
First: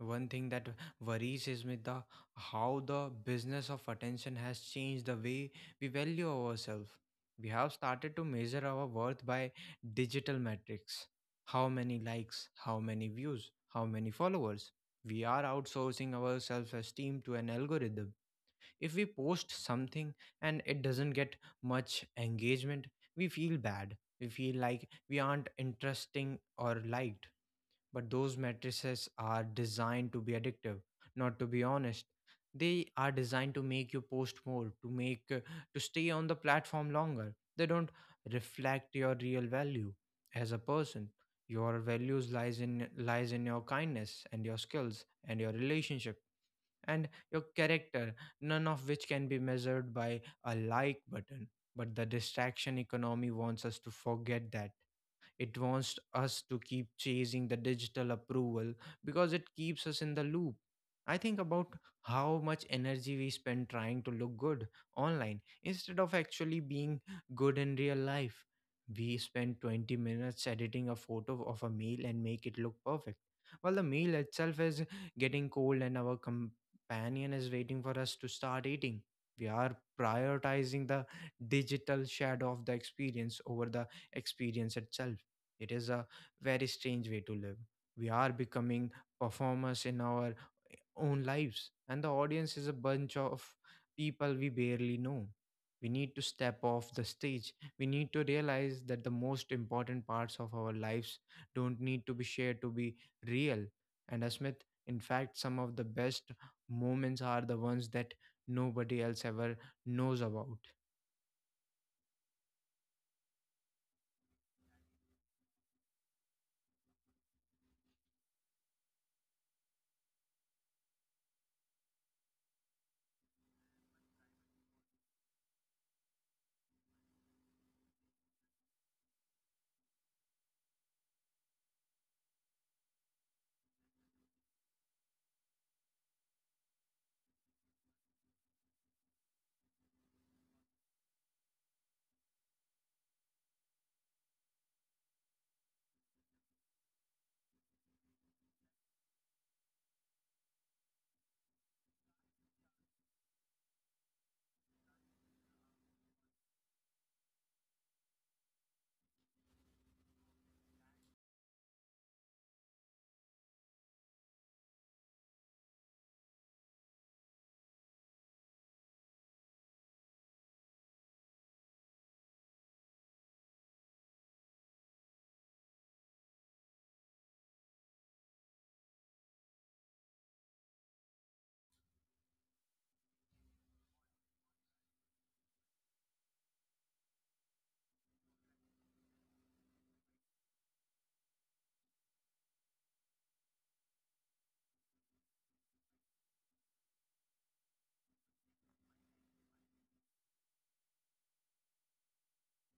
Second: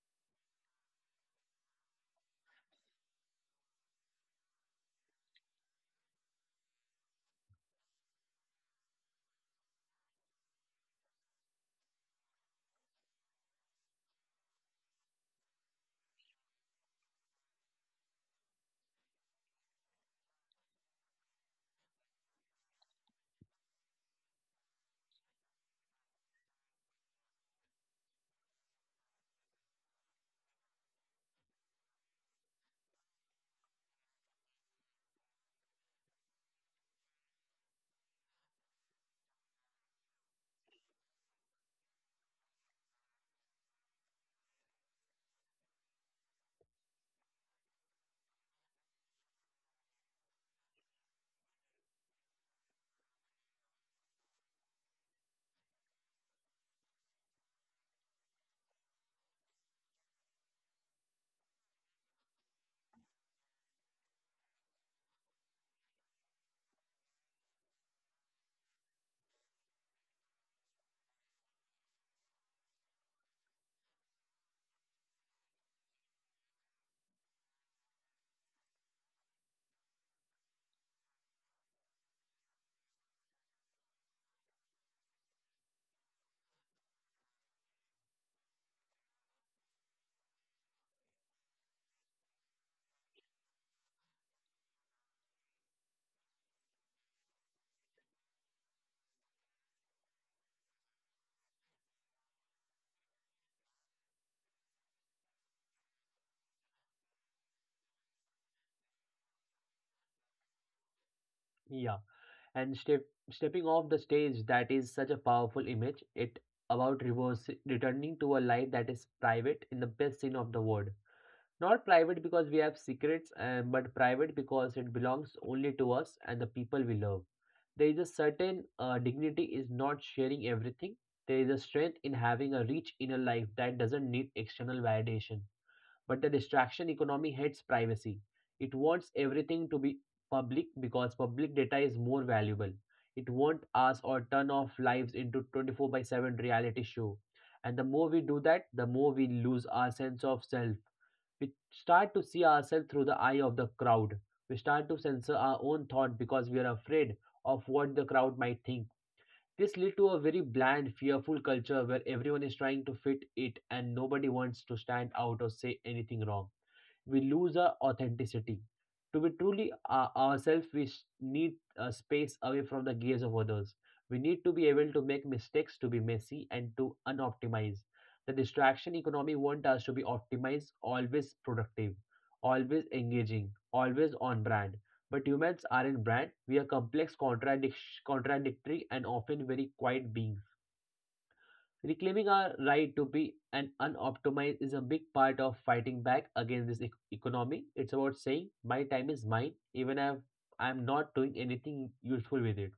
A: One thing that worries is with the how the business of attention has changed the way we value ourselves. We have started to measure our worth by digital metrics. How many likes, how many views, how many followers. We are outsourcing our self-esteem to an algorithm. If we post something and it doesn't get much engagement, we feel bad. We feel like we aren't interesting or liked. But those matrices are designed to be addictive, not to be honest. They are designed to make you post more, to make to stay on the platform longer. They don't reflect your real value as a person. Your values lies in your kindness and your skills and your relationship and your character, none of which can be measured by a like button. But the distraction economy wants us to forget that. It wants us to keep chasing the digital approval, because it keeps us in the loop. I think about how much energy we spend trying to look good online instead of actually being good in real life. We spend 20 minutes editing a photo of a meal and make it look perfect, while the meal itself is getting cold and our companion is waiting for us to start eating. We are prioritizing the digital shadow of the experience over the experience itself. It is a very strange way to live. We are becoming performers in our own lives, and the audience is a bunch of people we barely know. We need to step off the stage. We need to realize that the most important parts of our lives don't need to be shared to be real. And as Smith, in fact, some of the best moments are the ones that nobody else ever knows about.
B: Yeah, and stepping off the stage, that is such a powerful image. It about reverse returning to a life that is private in the best sense of the word. Not private because we have secrets, and, but private because it belongs only to us and the people we love. There is a certain dignity is not sharing everything. There is a strength in having a rich inner life that doesn't need external validation. But the distraction economy hates privacy. It wants everything to be public because public data is more valuable. It wants us or turn off lives into 24 by 7 reality show. And the more we do that, the more we lose our sense of self. We start to see ourselves through the eye of the crowd. We start to censor our own thought because we are afraid of what the crowd might think. This leads to a very bland, fearful culture where everyone is trying to fit it and nobody wants to stand out or say anything wrong. We lose our authenticity. To be truly ourselves, need a space away from the gaze of others. We need to be able to make mistakes, to be messy, and to unoptimize. The distraction economy wants us to be optimized, always productive, always engaging, always on brand. But humans aren't brand. We are complex, contradictory, and often very quiet beings. Reclaiming our right to be an unoptimized is a big part of fighting back against this economy. It's about saying my time is mine, even if I'm not doing anything useful with it.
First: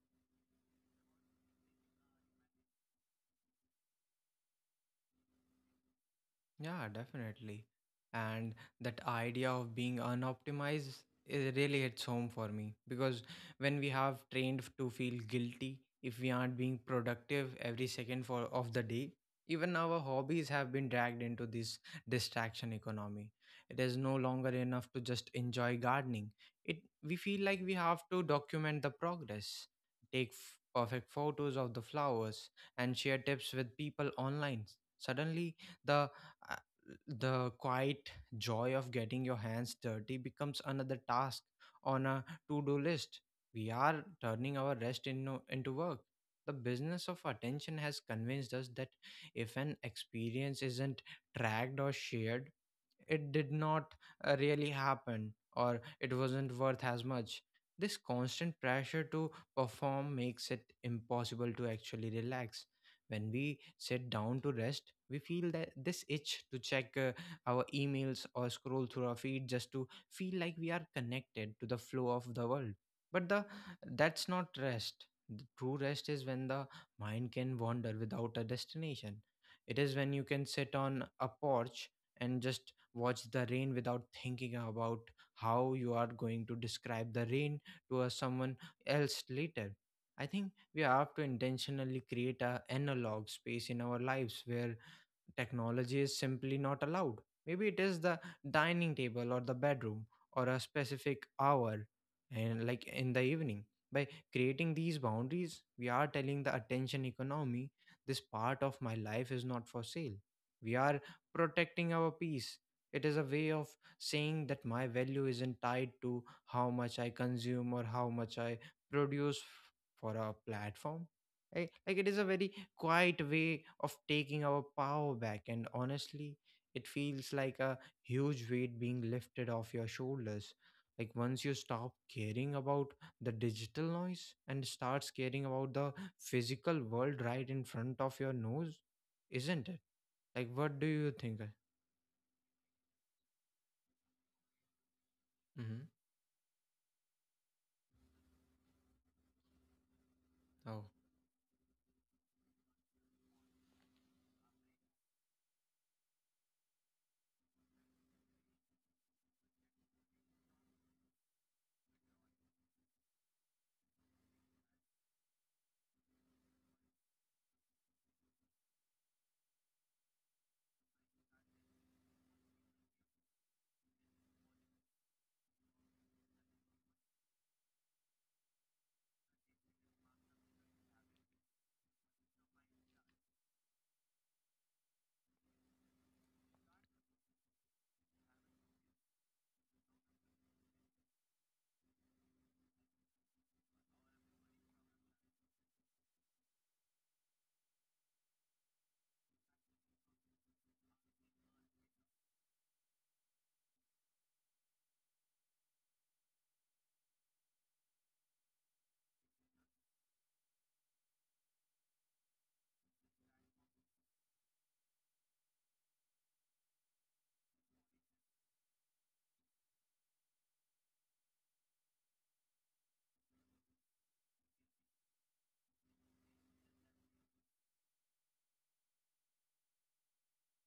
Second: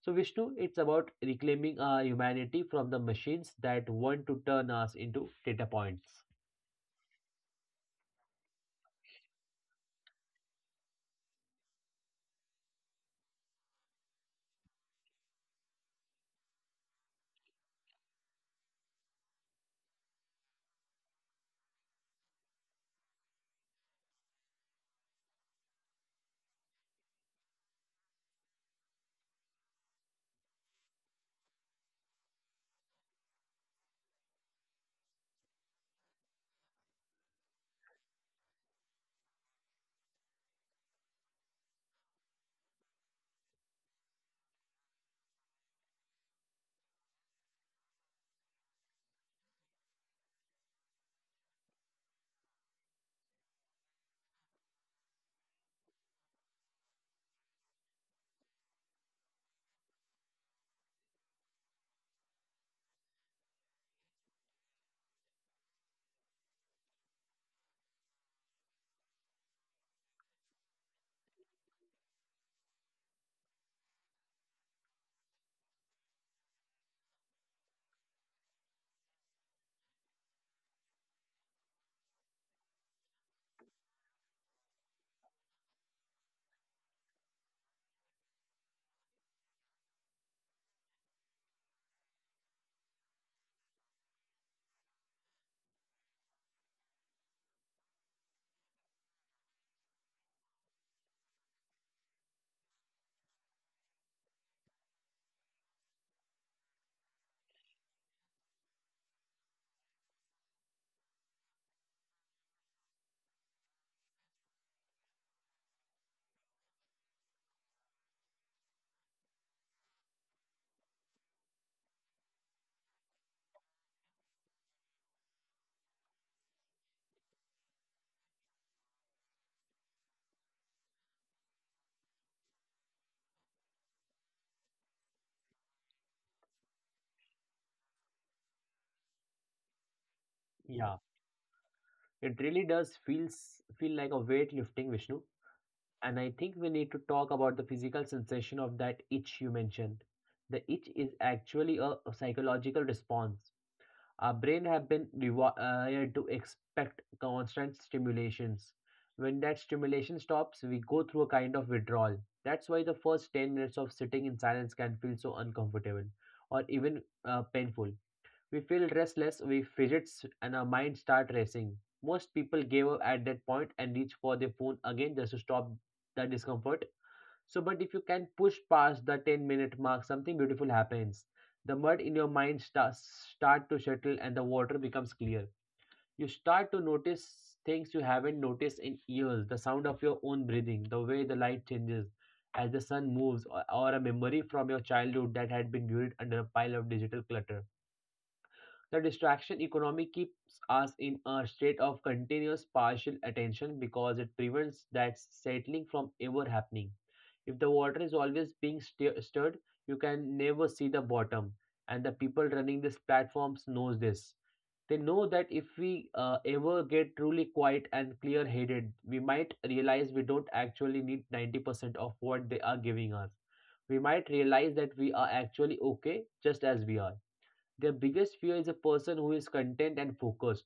B: So Vishnu, it's about reclaiming our humanity from the machines that want to turn us into data points.
A: Yeah, definitely. And that idea of being unoptimized, it really hits home for me. Because when we have trained to feel guilty if we aren't being productive every second for of the day, even our hobbies have been dragged into this distraction economy. It is no longer enough to just enjoy gardening. It we feel like we have to document the progress, take perfect photos of the flowers, and share tips with people online. Suddenly, the uh, the quiet joy of getting your hands dirty becomes another task on a to-do list. We are turning our rest into work. The business of attention has convinced us that if an experience isn't tracked or shared, it did not really happen, or it wasn't worth as much. This constant pressure to perform makes it impossible to actually relax. When we sit down to rest, we feel that this itch to check, our emails or scroll through our feed, just to feel like we are connected to the flow of the world. But the that's not rest. The true rest is when the mind can wander without a destination. It is when you can sit on a porch and just watch the rain without thinking about how you are going to describe the rain to a someone else later. I think we have to intentionally create a analog space in our lives where technology is simply not allowed. Maybe it is the dining table or the bedroom, or a specific hour and like in the evening. By creating these boundaries, we are telling the attention economy, this part of my life is not for sale. We are protecting our peace. It is a way of saying that my value isn't tied to how much I consume or how much I produce for a platform. Like it is a very quiet way of taking our power back. And honestly, it feels like a huge weight being lifted off your shoulders. Like once you stop caring about the digital noise and starts caring about the physical world right in front of your nose, isn't it? Like, what do
B: Yeah,
A: you think?
B: it really does feel like a weight lifting, Vishnu.
A: Mm-hmm.
B: And I think we need to talk about the physical sensation of that itch you mentioned. The
A: Oh,
B: itch is actually a psychological response. Our brain have been rewired to expect constant stimulations. When that stimulation stops, we go through a kind of withdrawal. That's why the first 10 minutes of sitting in silence can feel so uncomfortable or even painful. We feel restless, we fidget, and our mind start racing. Most people give up at that point and reach for their phone again just to stop the discomfort. So, but if you can push past the 10-minute mark, something beautiful happens. The mud in your mind start to settle and the water becomes clear. You start to notice things you haven't noticed in years, the sound of your own breathing, the way the light changes as the sun moves, or a memory from your childhood that had been buried under a pile of digital clutter. The distraction economy keeps us in a state of continuous partial attention because it prevents that settling from ever happening. If the water is always being stirred, you can never see the bottom. And the people running these platforms knows this. They know that if we ever get truly quiet and clear-headed, we might realize we don't actually need 90% of what they are giving us. We might realize that we are actually okay just as we are. Their biggest fear is a person who is content and focused.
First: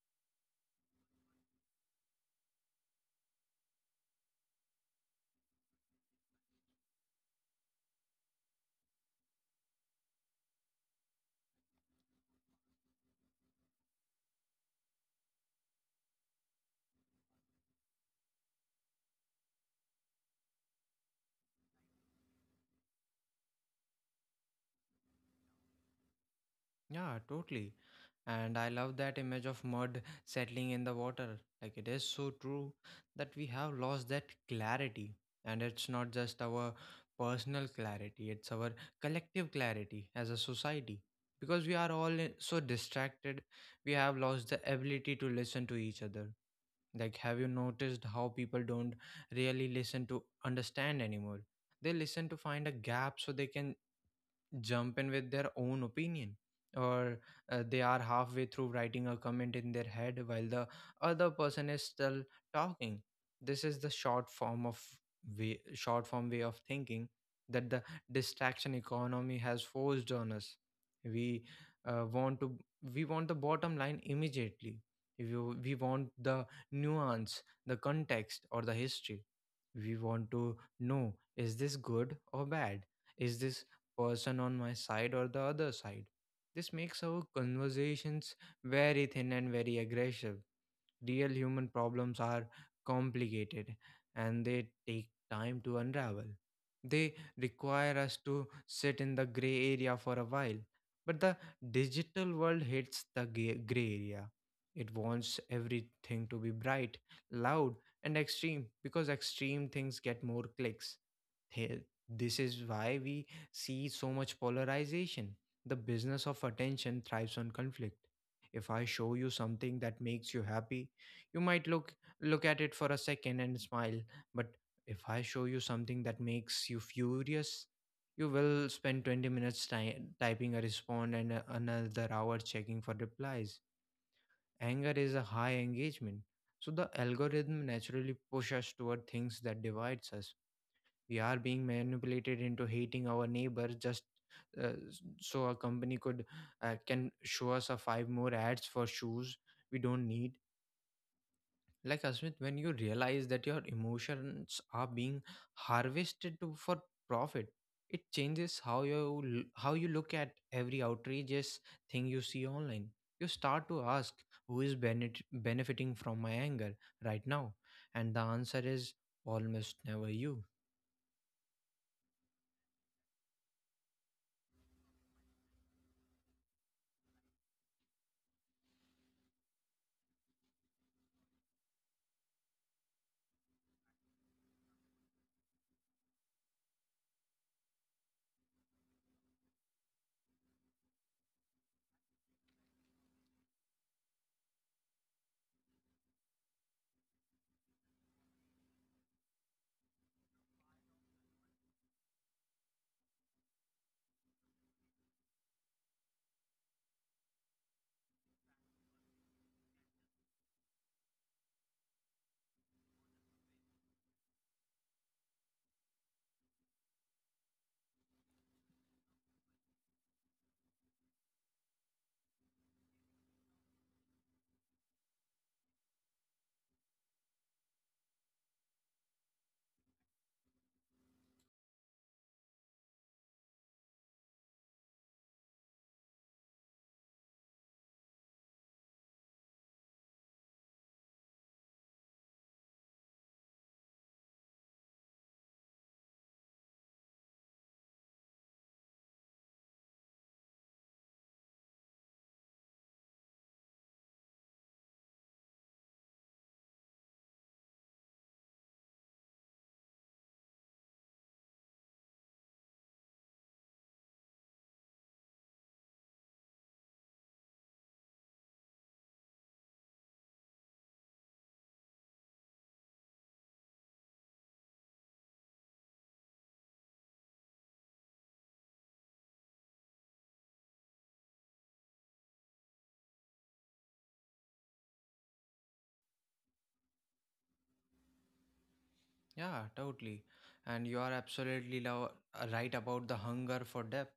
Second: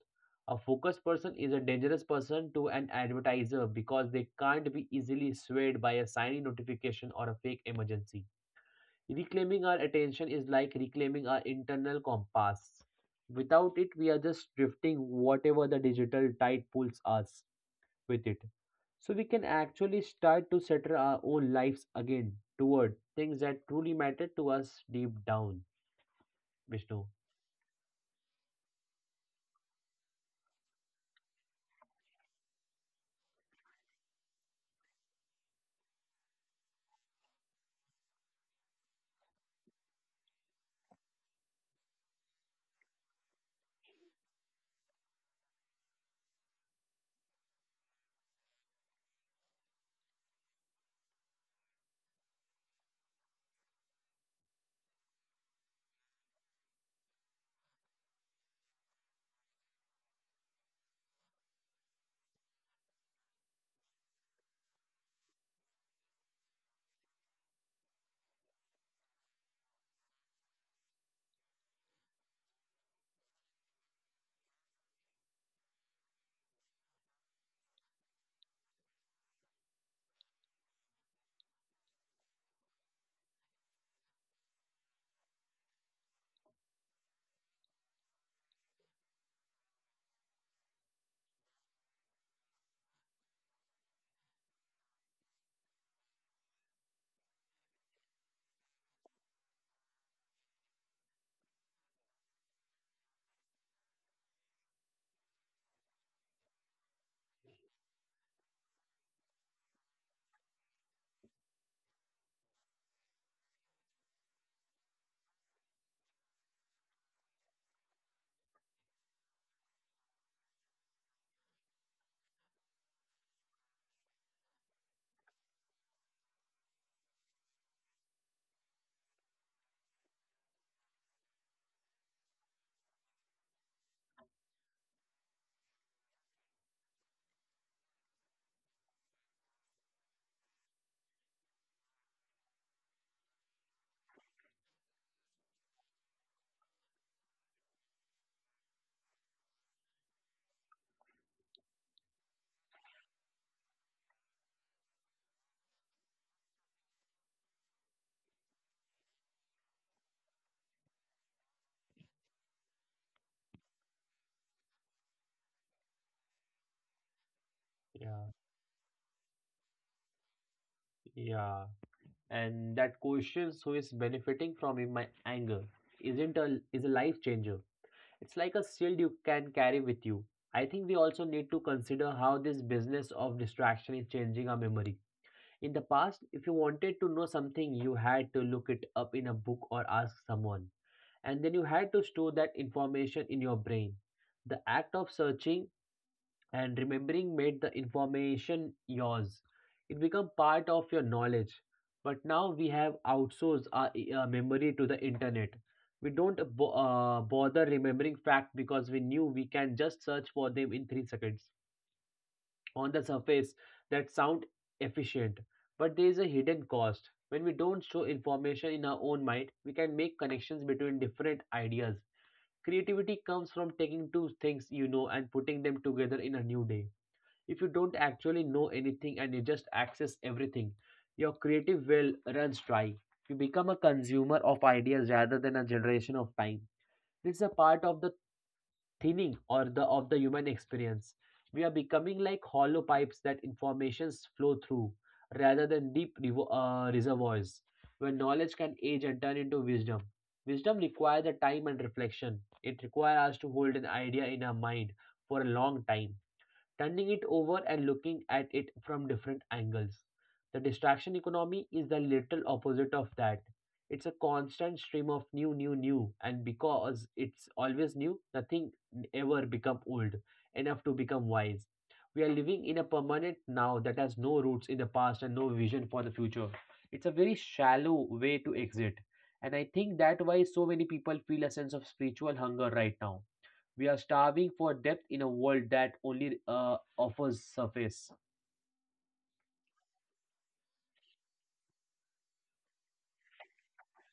B: A focused person is a dangerous person to an advertiser because they can't be easily swayed by a shiny notification or a fake emergency. Reclaiming our attention is like reclaiming our internal compass. Without it, we are just drifting whatever the digital tide pulls us with it. So we can actually start to center our own lives again toward things that truly matter to us deep down. Vishnu.
A: yeah, totally. And I love that image of mud settling in the water. Like it is so true that we have lost that clarity. And it's not just our personal clarity, it's our collective clarity as a society. Because we are all so distracted, we have lost the ability to listen to each other. Like, have you noticed how people don't really listen to understand anymore? They listen to find a gap so they can jump in with their own opinion or they are halfway through writing a comment in their head while the other person is still talking. This is the short form way of thinking that the distraction economy has forced on us. we uh, want to we want the bottom line immediately. We want the nuance, the context, or the history. We want to know, is this good or bad? Is this person on my side or the other side? This makes our conversations very thin and very aggressive. Real human problems are complicated, and they take time to unravel. They require us to sit in the gray area for a while. But the digital world hates the gray area. It wants everything to be bright, loud, and extreme because extreme things get more clicks. Here, this is why we see so much polarization. The business of attention thrives on conflict. If I show you something that makes you happy, you might look at it for a second and smile, but if I show you something that makes you furious, you will spend 20 minutes typing a response and another hour checking for replies. Anger is a high engagement. So the algorithm naturally pushes us toward things that divides us. We are being manipulated into hating our neighbor just so a company could can show us a five more ads for shoes we don't need. Like Asmit, when you realize that your emotions are being harvested to, for profit, it changes how you look at every outrageous thing you see online. You start to ask, who is benefiting from my anger right now, and the
B: Yeah.
A: answer is almost never you.
B: Yeah. And that questions who is benefiting from in my anger isn't a is a life changer. It's like a shield you can carry with you. I think we also need to consider how this business of distraction is changing our memory. In the past, if you wanted to know something, you had to look it up in a book or ask someone, and then you had to store that information in your brain. The act of searching and remembering made the information yours. It became part of your knowledge. But now we have outsourced our memory to the internet. We don't bother remembering fact because we knew we can just search for them in 3 seconds. On the surface, that sound efficient, but there is a hidden cost. When we don't show information in our own mind, we can make connections between different ideas. Creativity comes from taking two things you know and putting them together in a new day. If you don't actually know anything and you just access everything, your creative well runs dry. You become a consumer of ideas rather than a generation of time. This is a part of the thinning or the of the human experience. We are becoming like hollow pipes that informations flow through rather than deep reservoirs where knowledge can age and turn into wisdom. Wisdom requires the time and reflection. It requires us to hold an idea in our mind for a long time turning it over and looking at it from different angles. The distraction economy is the literal opposite of that. It's a constant stream of new, new, new, and because it's always new, nothing ever become old enough to become wise. We are living in a permanent now that has no roots in the past and no vision for the future. It's a very shallow way to exit, and I think that why so many people feel a sense of spiritual hunger right now we are starving for depth in a world that only offers surface.
A: Yeah, totally. And you are absolutely right about the hunger for depth.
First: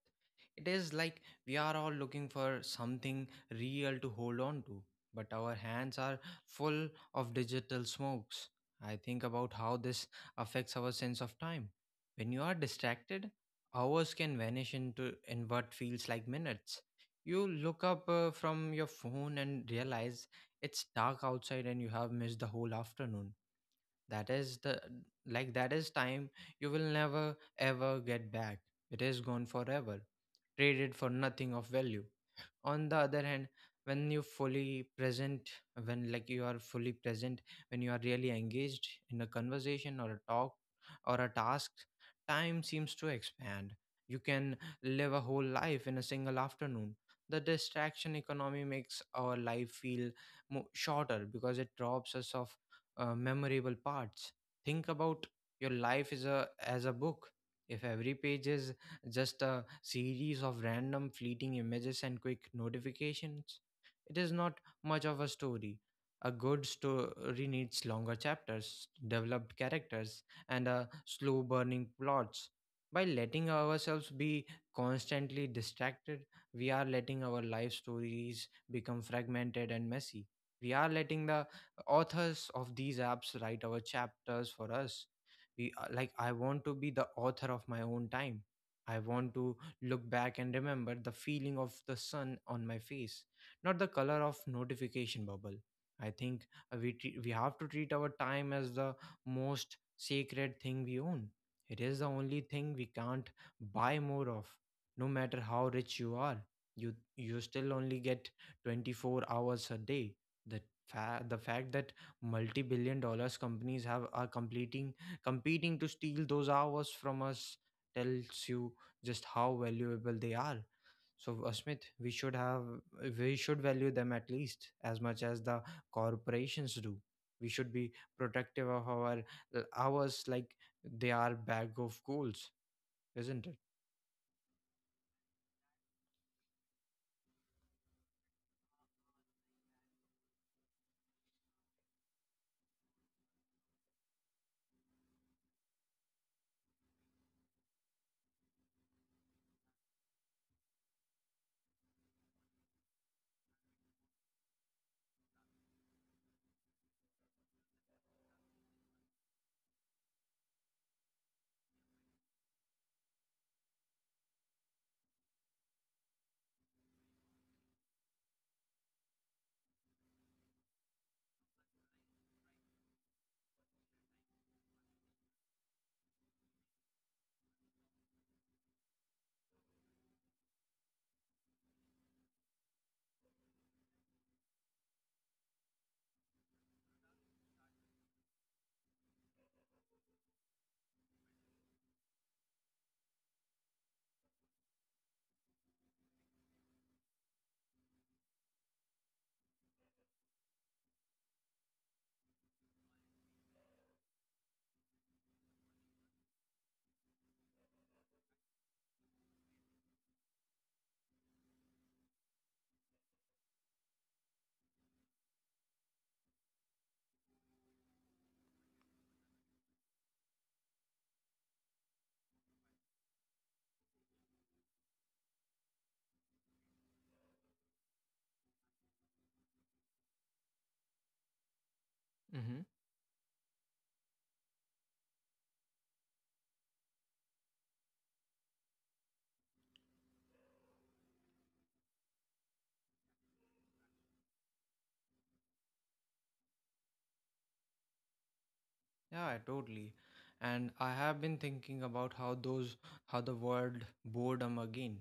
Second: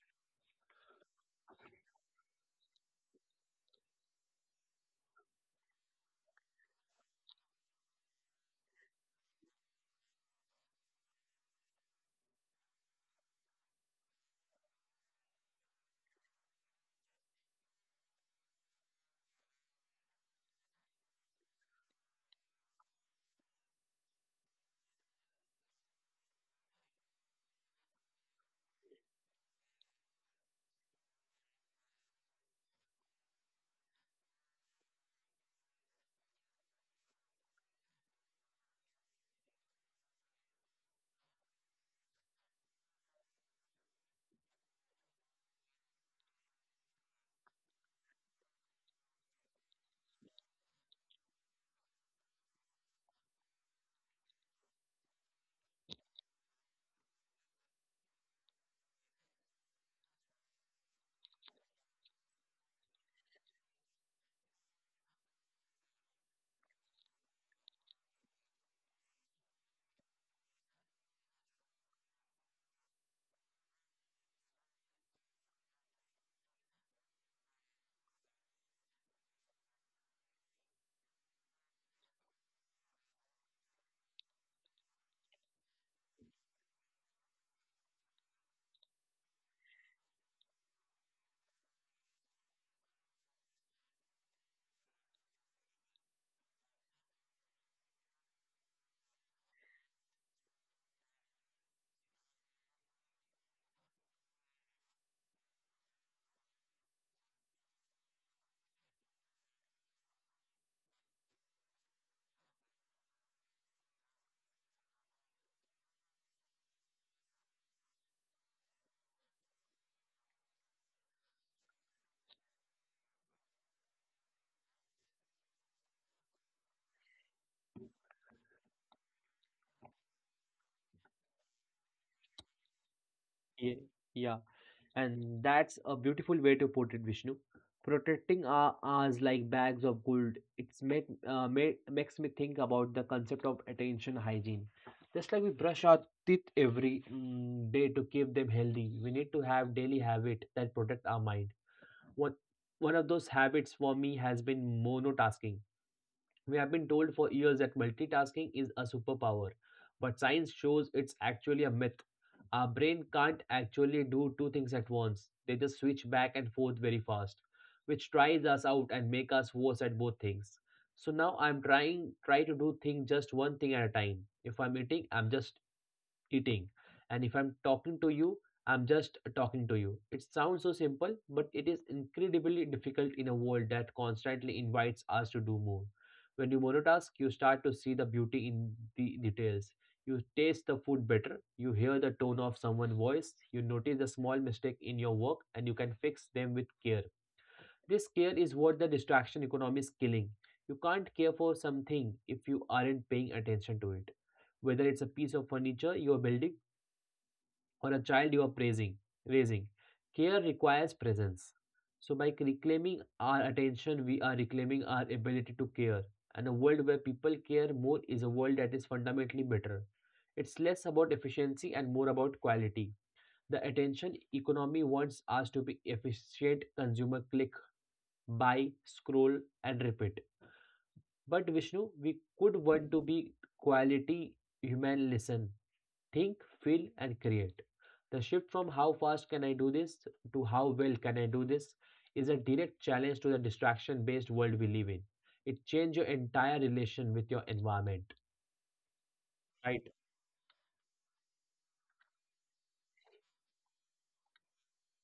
A: It is like we are all looking for something real to hold on to, but our hands are full of digital smokes. I think about how this affects our sense of time. When you are distracted, hours can vanish into in what feels like minutes. You look up from your phone and realize it's dark outside and you have missed the whole afternoon. That is the, like that is time you will never ever get back. It is gone forever, traded for nothing of value. On the other hand, when you fully present when like you are fully present, when you are really engaged in a conversation or a talk or a task, time seems to expand. You can live a whole life in a single afternoon. The distraction economy makes our life feel shorter because it robs us of memorable parts. Think about your life is a as a book. If every page is just a series of random fleeting images and quick notifications, it is not much of a story. A good story needs longer chapters, developed characters, and a slow burning plots. By letting ourselves be constantly distracted, we are letting our life stories become fragmented and messy. We are letting the authors of these apps write our chapters for us. We like I want to be the author of my own time. I want to look back and remember the feeling of the sun on my face, not the color of notification bubble. I think we have to treat our time as the most sacred thing we own. It is the only thing we can't buy more of. No matter how rich you are, you you still only get 24 hours a day. the the fact that multi-billion dollar companies have are completing competing to steal those hours from us tells you just how valuable they are. So, Asmit, we should value them at least as much as the corporations do. We should be protective of our hours like they are bag of goals, isn't
B: Yeah, yeah, and that's a beautiful way to put it, Vishnu. Protecting our ours like bags of gold. It's makes me think about the concept of attention hygiene. Just like we brush our teeth every day to keep them healthy, we need to have daily habit that protect our mind. One one of those habits for me has been monotasking. We have been told for years that multitasking is a superpower, but science shows it's actually a myth. Our brain can't actually do two things at once, they just switch back and forth very fast, which tries us out and make us worse at both things. So now I'm trying try to do thing just one thing at a time. If I'm eating, I'm just eating. And if I'm talking to you, I'm just talking to you. It sounds so simple, but it is incredibly difficult in a world that constantly invites us to do more. When you monotask, you start to see the beauty in the details. You taste the food better, you hear the tone of someone's voice, you notice the small mistake in your work, and you can fix them with care. This care is what the distraction economy is killing. You can't care for something if you aren't paying attention to it. Whether it's a piece of furniture you're building, or a child you are praising, raising. Care requires presence. So, by reclaiming our attention, we are reclaiming our ability to care. And a world where people care more is a world that is fundamentally better. It's less about efficiency and more about quality. The attention economy wants us to be efficient consumer click, buy, scroll, and repeat. But Vishnu, we could
A: it?
B: want to be quality human listen think, feel, and create. The shift from how fast can I do this to how well can I do this is a direct challenge to the distraction based world we live in. It changes your entire relation with your environment.
A: Yeah,
B: Right.
A: totally. And I have been thinking about how the word boredom again.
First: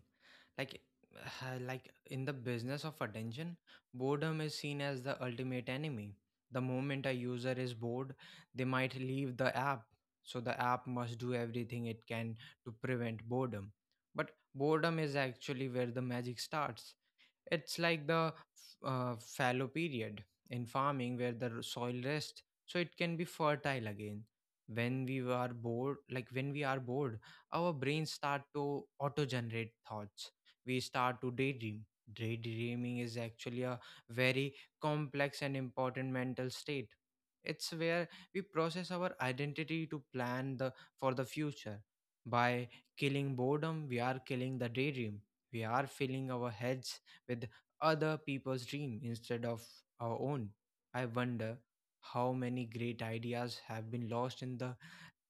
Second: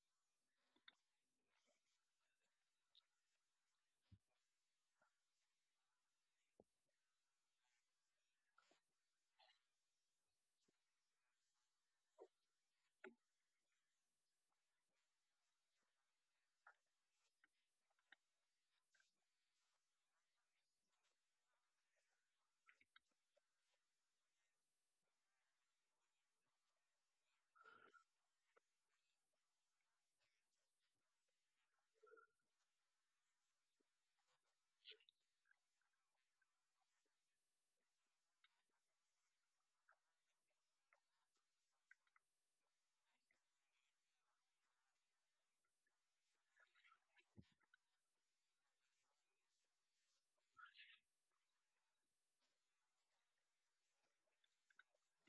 A: Like like in the business of attention, boredom is seen as the ultimate enemy. The moment a user is bored, they might leave the app. So the app must do everything it can to prevent boredom. But boredom is actually where the magic starts. It's like the fallow period in farming where the soil rests so it can be fertile again. When we are bored, our brains start to auto generate thoughts. We start to daydream. Daydreaming is actually a very complex and important mental state. It's where we process our identity to plan the for the future. By killing boredom, we are killing the daydream. We are filling our heads with other people's dream instead of our own. I wonder how many great ideas have been lost in the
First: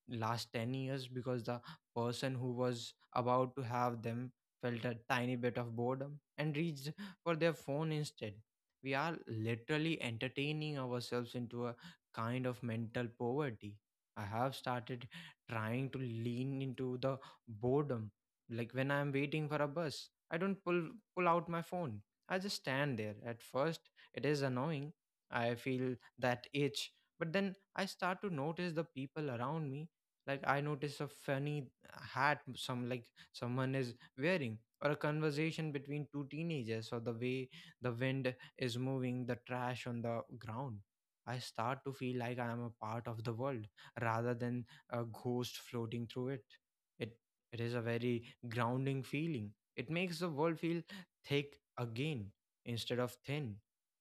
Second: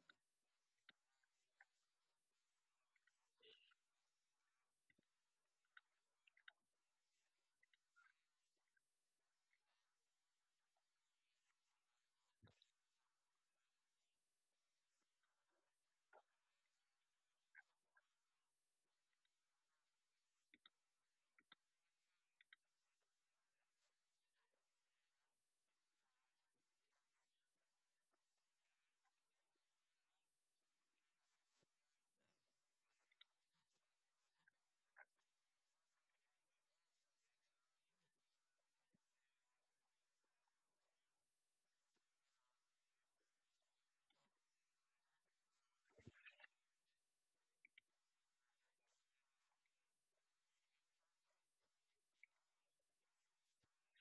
A: last 10 years because the person who was about to have them felt a tiny bit of boredom and reached for their phone instead. We are literally entertaining ourselves into a kind of mental poverty. I have started trying to lean into the boredom. Like when I'm waiting for a bus, I don't pull out my phone. I just stand there. At first, it is annoying. I feel that itch, but then I start to notice the people around me. Like I notice a funny hat some like someone is wearing or a conversation between two teenagers, or the way the wind is moving the trash on the ground. I start to feel like I am a part of the world rather than a ghost floating through it. It it is a very grounding feeling. It makes the world feel thick again instead of thin.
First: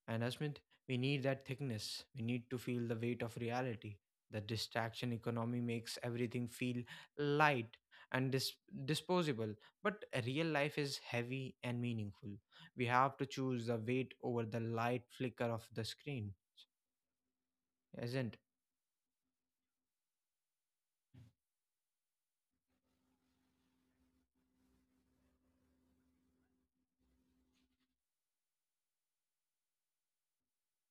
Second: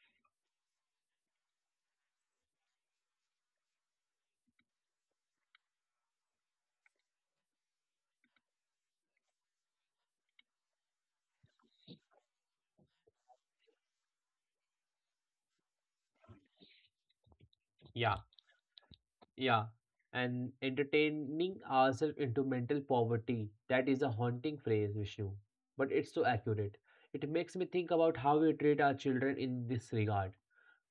A: And Asmith, we need that thickness. We need to feel the weight of reality. The distraction economy makes everything feel light and disposable, but real life is heavy and meaningful. We have to choose the weight over the light flicker of the screen,
B: Yeah,
A: isn't?
B: yeah. And entertaining ourselves into mental poverty, that is a haunting phrase, Vishnu. But it's so accurate. It makes me think about how we treat our children in this regard.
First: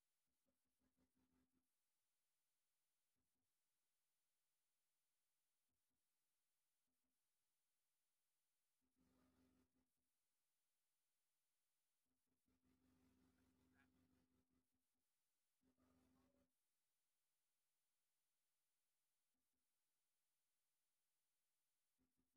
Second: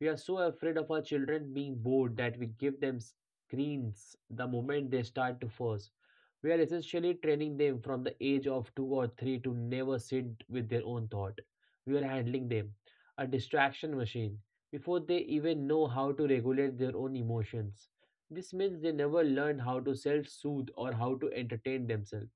B: We are so afraid of our children being bored that we give them screens the moment they start to fuss. We are essentially training them from the age of two or three to never sit with their own thought. We are handling them, a distraction machine, before they even know how to regulate their own emotions. This means they never learn how to self soothe or how to entertain themselves.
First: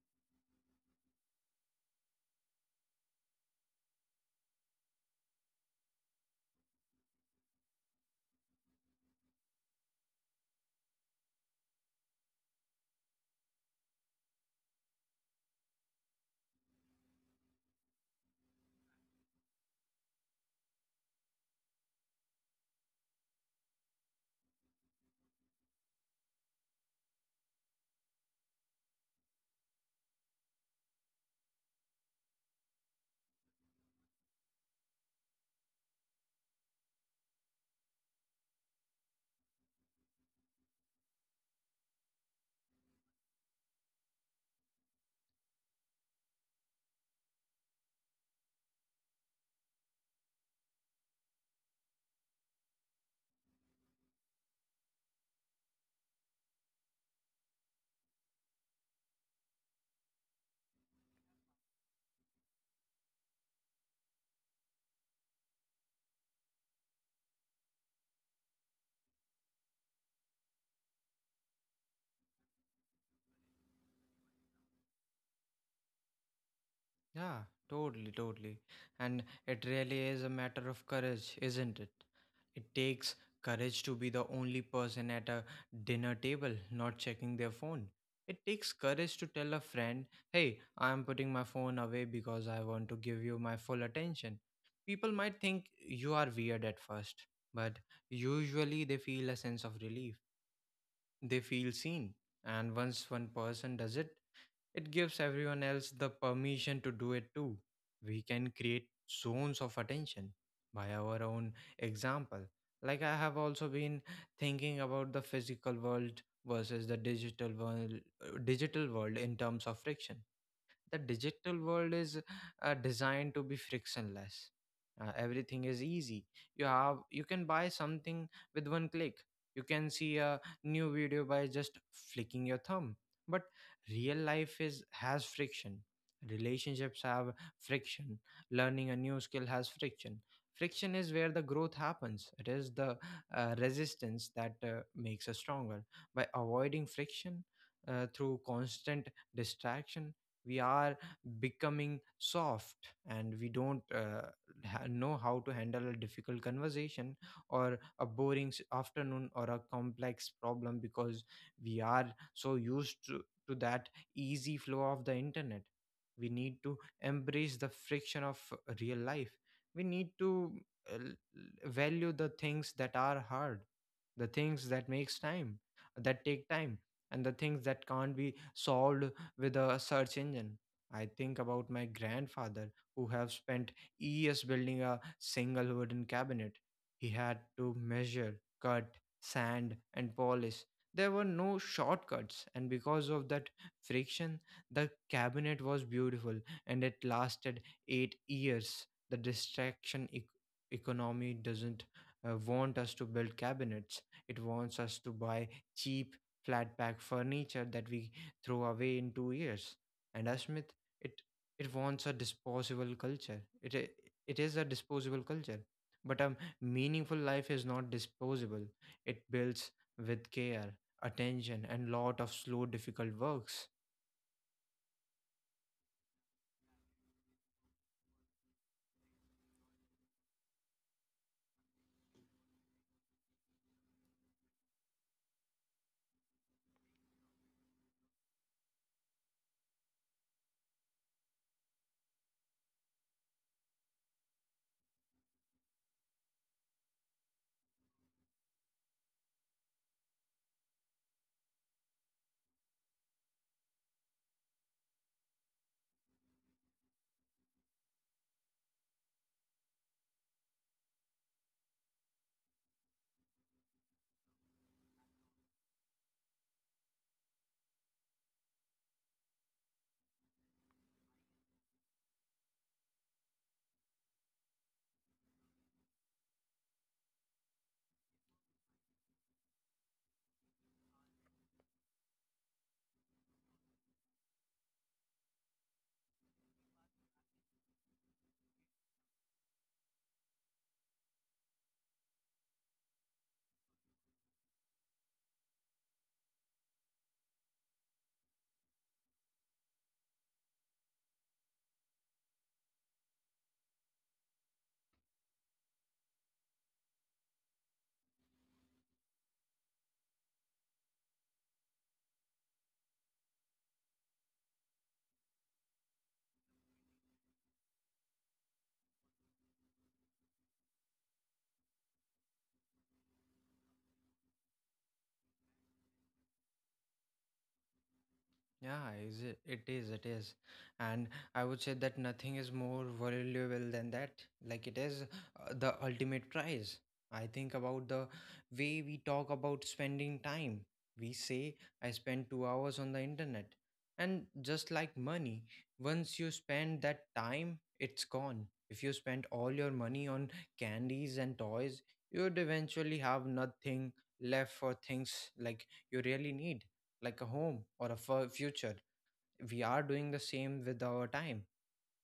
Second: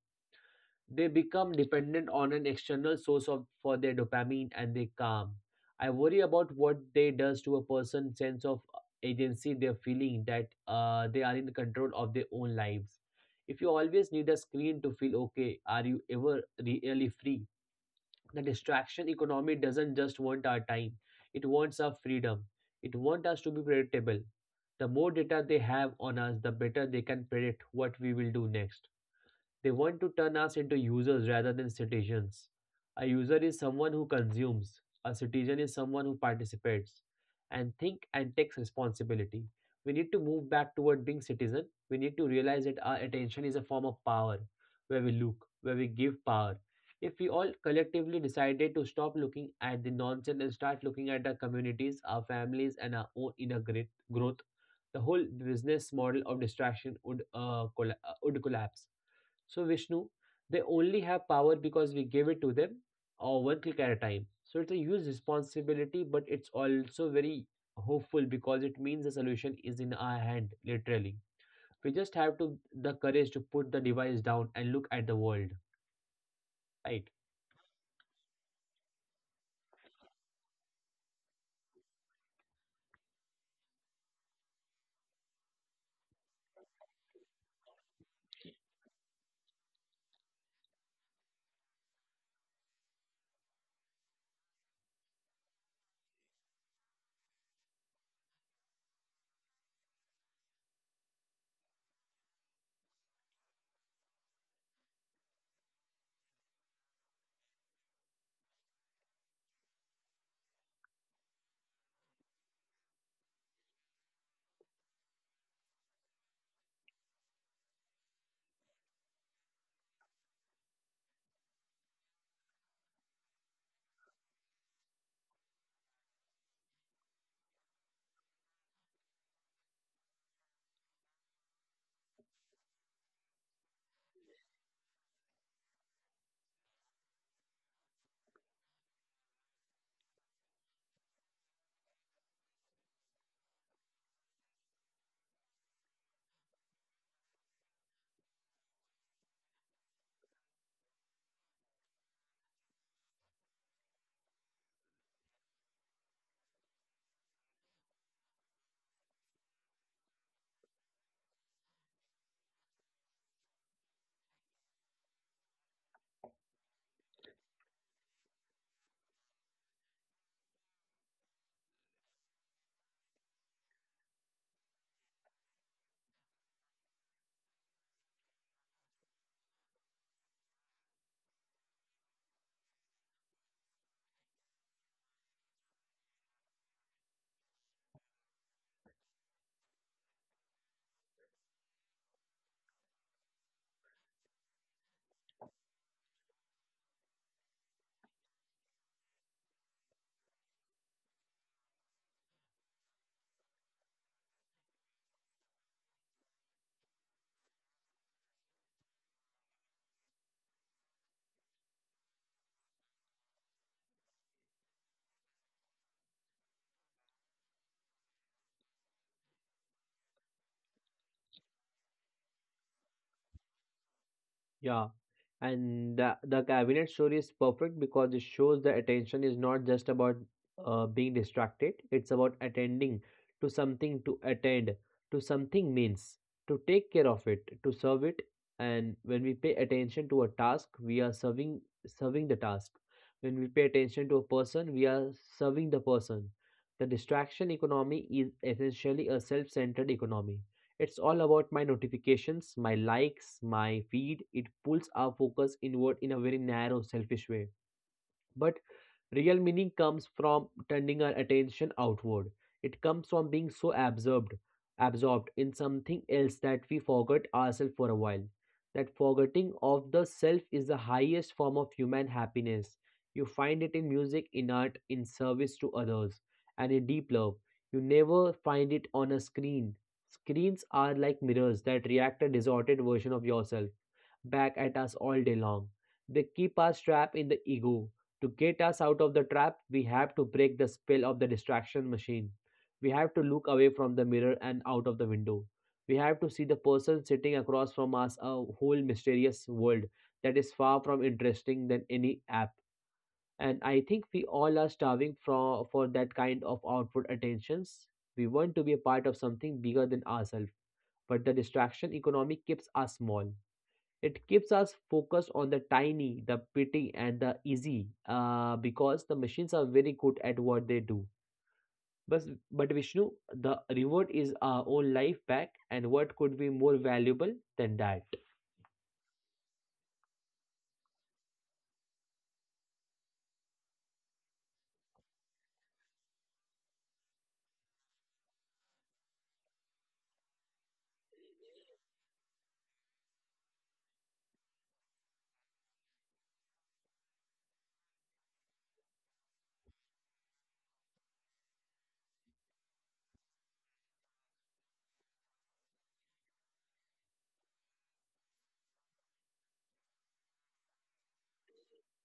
B: They become dependent on an external source of, for their dopamine and their calm. I worry about what they does to a person's sense of agency. They're feeling that they are in control of their own lives. If you always need a screen to feel okay, are you ever really free? The distraction economy doesn't just want our time; it wants our freedom. It wants us to be predictable. The more data they have on us, the better they can predict what we will do next. They want to turn us into users rather than citizens. A user is someone who consumes, a citizen is someone who participates and think and takes responsibility. We need to move back toward being citizen. We need to realize that our attention is a form of power where we look, where we give power. If we all collectively decided to stop looking at the nonsense and start looking at our communities, our families, and our own inner great growth, the whole business model of distraction would would collapse. So Vishnu, they only have power because we give it to them or one click at a time. So it's a huge responsibility, but it's also very hopeful because it means the solution is in our hand, literally. We just have to the courage to put the device down and look at the world, right?
A: Yeah, totally, totally. And it really is a matter of courage, isn't it? It takes courage to be the only person at a dinner table not checking their phone. It takes courage to tell a friend, hey, I'm putting my phone away because I want to give you my full attention. People might think you are weird at first, but usually they feel a sense of relief. They feel seen. And once one person does it, it gives everyone else the permission to do it too. We can create zones of attention by our own example. Like I have also been thinking about the physical world versus the digital world, in terms of friction. The digital world is designed to be frictionless. Everything is easy. You can buy something with one click. You can see a new video by just flicking your thumb. But real life is has friction. Relationships have friction. Learning a new skill has friction. Friction is where the growth happens. It is the resistance that makes us stronger. By avoiding friction through constant distraction, we are becoming soft, and we don't know how to handle a difficult conversation or a boring afternoon or a complex problem because we are so used to that easy flow of the internet. We need to embrace the friction of real life. We need to value the things that are hard, the things that makes time that take time, and the things that can't be solved with a search engine. I think about my grandfather who have spent years building a single wooden cabinet. He had to measure, cut, sand and polish. There were no shortcuts, and because of that friction the cabinet was beautiful and it lasted 8 years. The economy doesn't want us to build cabinets. It wants us to buy cheap flat pack furniture that we throw away in 2 years. And as Smith, it it wants a disposable culture. It is a disposable culture, but a meaningful life is not disposable. It builds with care, attention, and lot of slow, difficult works.
B: Yeah, and the cabinet story is perfect because it shows the attention is not just about being distracted, it's about attending to something, to attend to something means to take care of it, to serve it. And when we pay attention to a task, we are serving the task. When we pay attention to a person, we are serving the person. The distraction economy is essentially a self-centered economy it's all about my notifications, my likes, my feed. It pulls our focus inward in a very narrow, selfish way. But real meaning comes from turning our attention outward. It comes from being so absorbed in something else that we forget ourselves for a while. That forgetting of the self is the highest form of human happiness. You find it in music, in art, in service to others, and in deep love. You never find it on a screen. Screens are like mirrors that react a distorted version of yourself back at us all day long. They keep us trapped in the ego, to get us out of the trap, we have to break the spell of the distraction machine. We have to look away from the mirror and out of the window. We have to see the person sitting across from us, a whole mysterious world that is far from interesting than any app. And I think we all are starving for that kind of outward attentions. We want to be a part of something bigger than ourselves, but the distraction economy keeps us small. It keeps us focused on the tiny, the petty, and the easy, because the machines are very good at what they do. But, but Vishnu, the reward is our own life back, and what could be more valuable than that?
A: Yeah, it is, it is. And I would say that nothing is more valuable than that. Like it is the ultimate prize. I think about the way we talk about spending time. We say, I spent 2 hours on the internet. And just like money, once you spend that time, it's gone. If you spend all your money on candies and toys, you'd eventually have nothing left for things like you really need, like a home or a future. We are doing the same with our time.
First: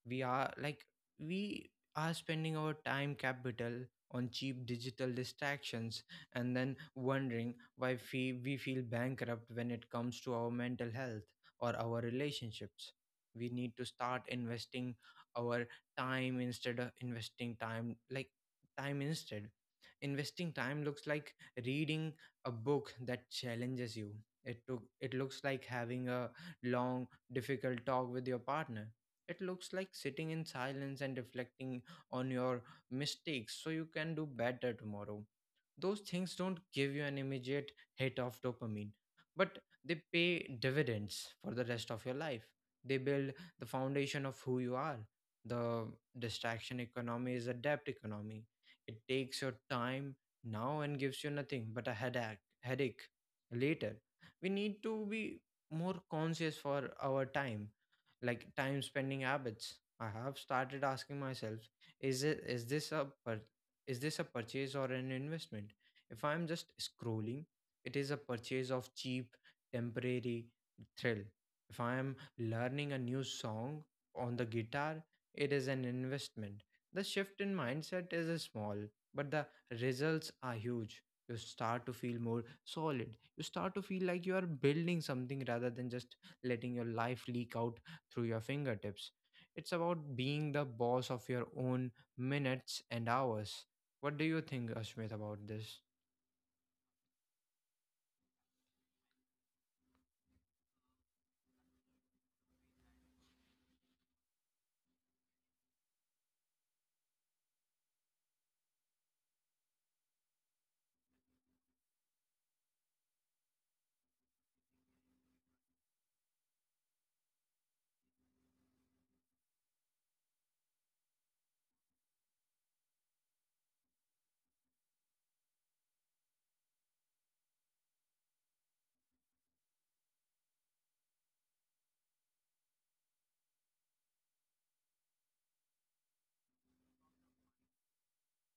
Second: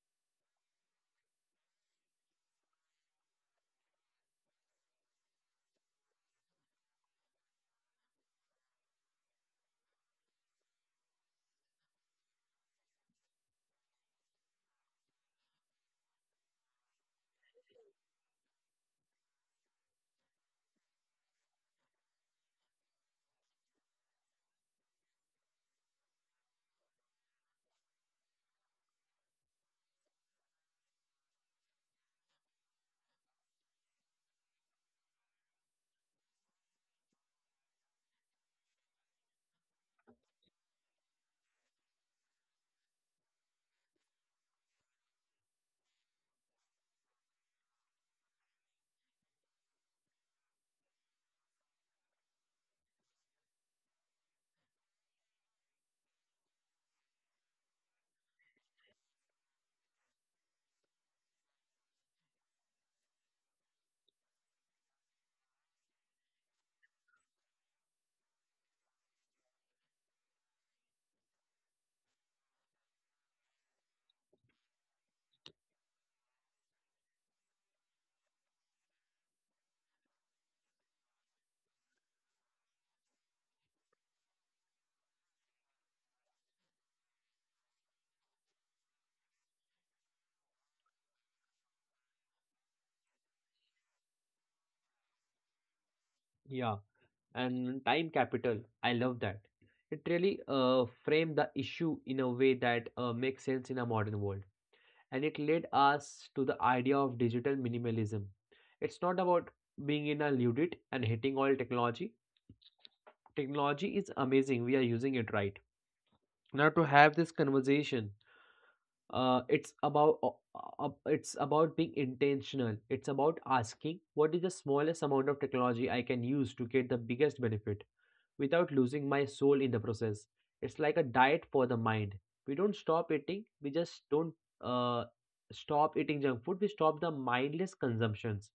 A: We are like we are spending our time capital on cheap digital distractions, and then wondering why we feel bankrupt when it comes to our mental health or our relationships. We need to start investing our time instead of time instead investing time. Looks like reading a book that challenges you. It looks like having a long, difficult talk with your partner. It looks like sitting in silence and reflecting on your mistakes so you can do better tomorrow. Those things don't give you an immediate hit of dopamine, but they pay dividends for the rest of your life. They build the foundation of who you are. The distraction economy is a debt economy. It takes your time now and gives you nothing but a headache later. We need to be more conscious for our time, like time spending habits. I have started asking myself, is it is this a pur- is this a purchase or an investment? If I'm just scrolling, it is a purchase of cheap, temporary thrill. If I am learning a new song on the guitar, it is an investment. The shift in mindset is small, but the results are huge. You start to feel more solid. You start to feel like you are building something rather than just letting your life leak out through your fingertips. It's about being the boss of your own minutes and hours. What do you think, Ashmit, about this?
B: Yeah, and time capital. I love that. It really framed the issue in a way that makes sense in a modern world, and it led us to the idea of digital minimalism. It's not about being in a ludite and hating all technology technology is amazing we are using it right now to have this conversation uh, it's about uh, it's about being intentional it's about asking what is the smallest amount of technology I can use to get the biggest benefit without losing my soul in the process it's like a diet for the mind we don't stop eating we just don't uh, stop eating junk food we stop the mindless consumptions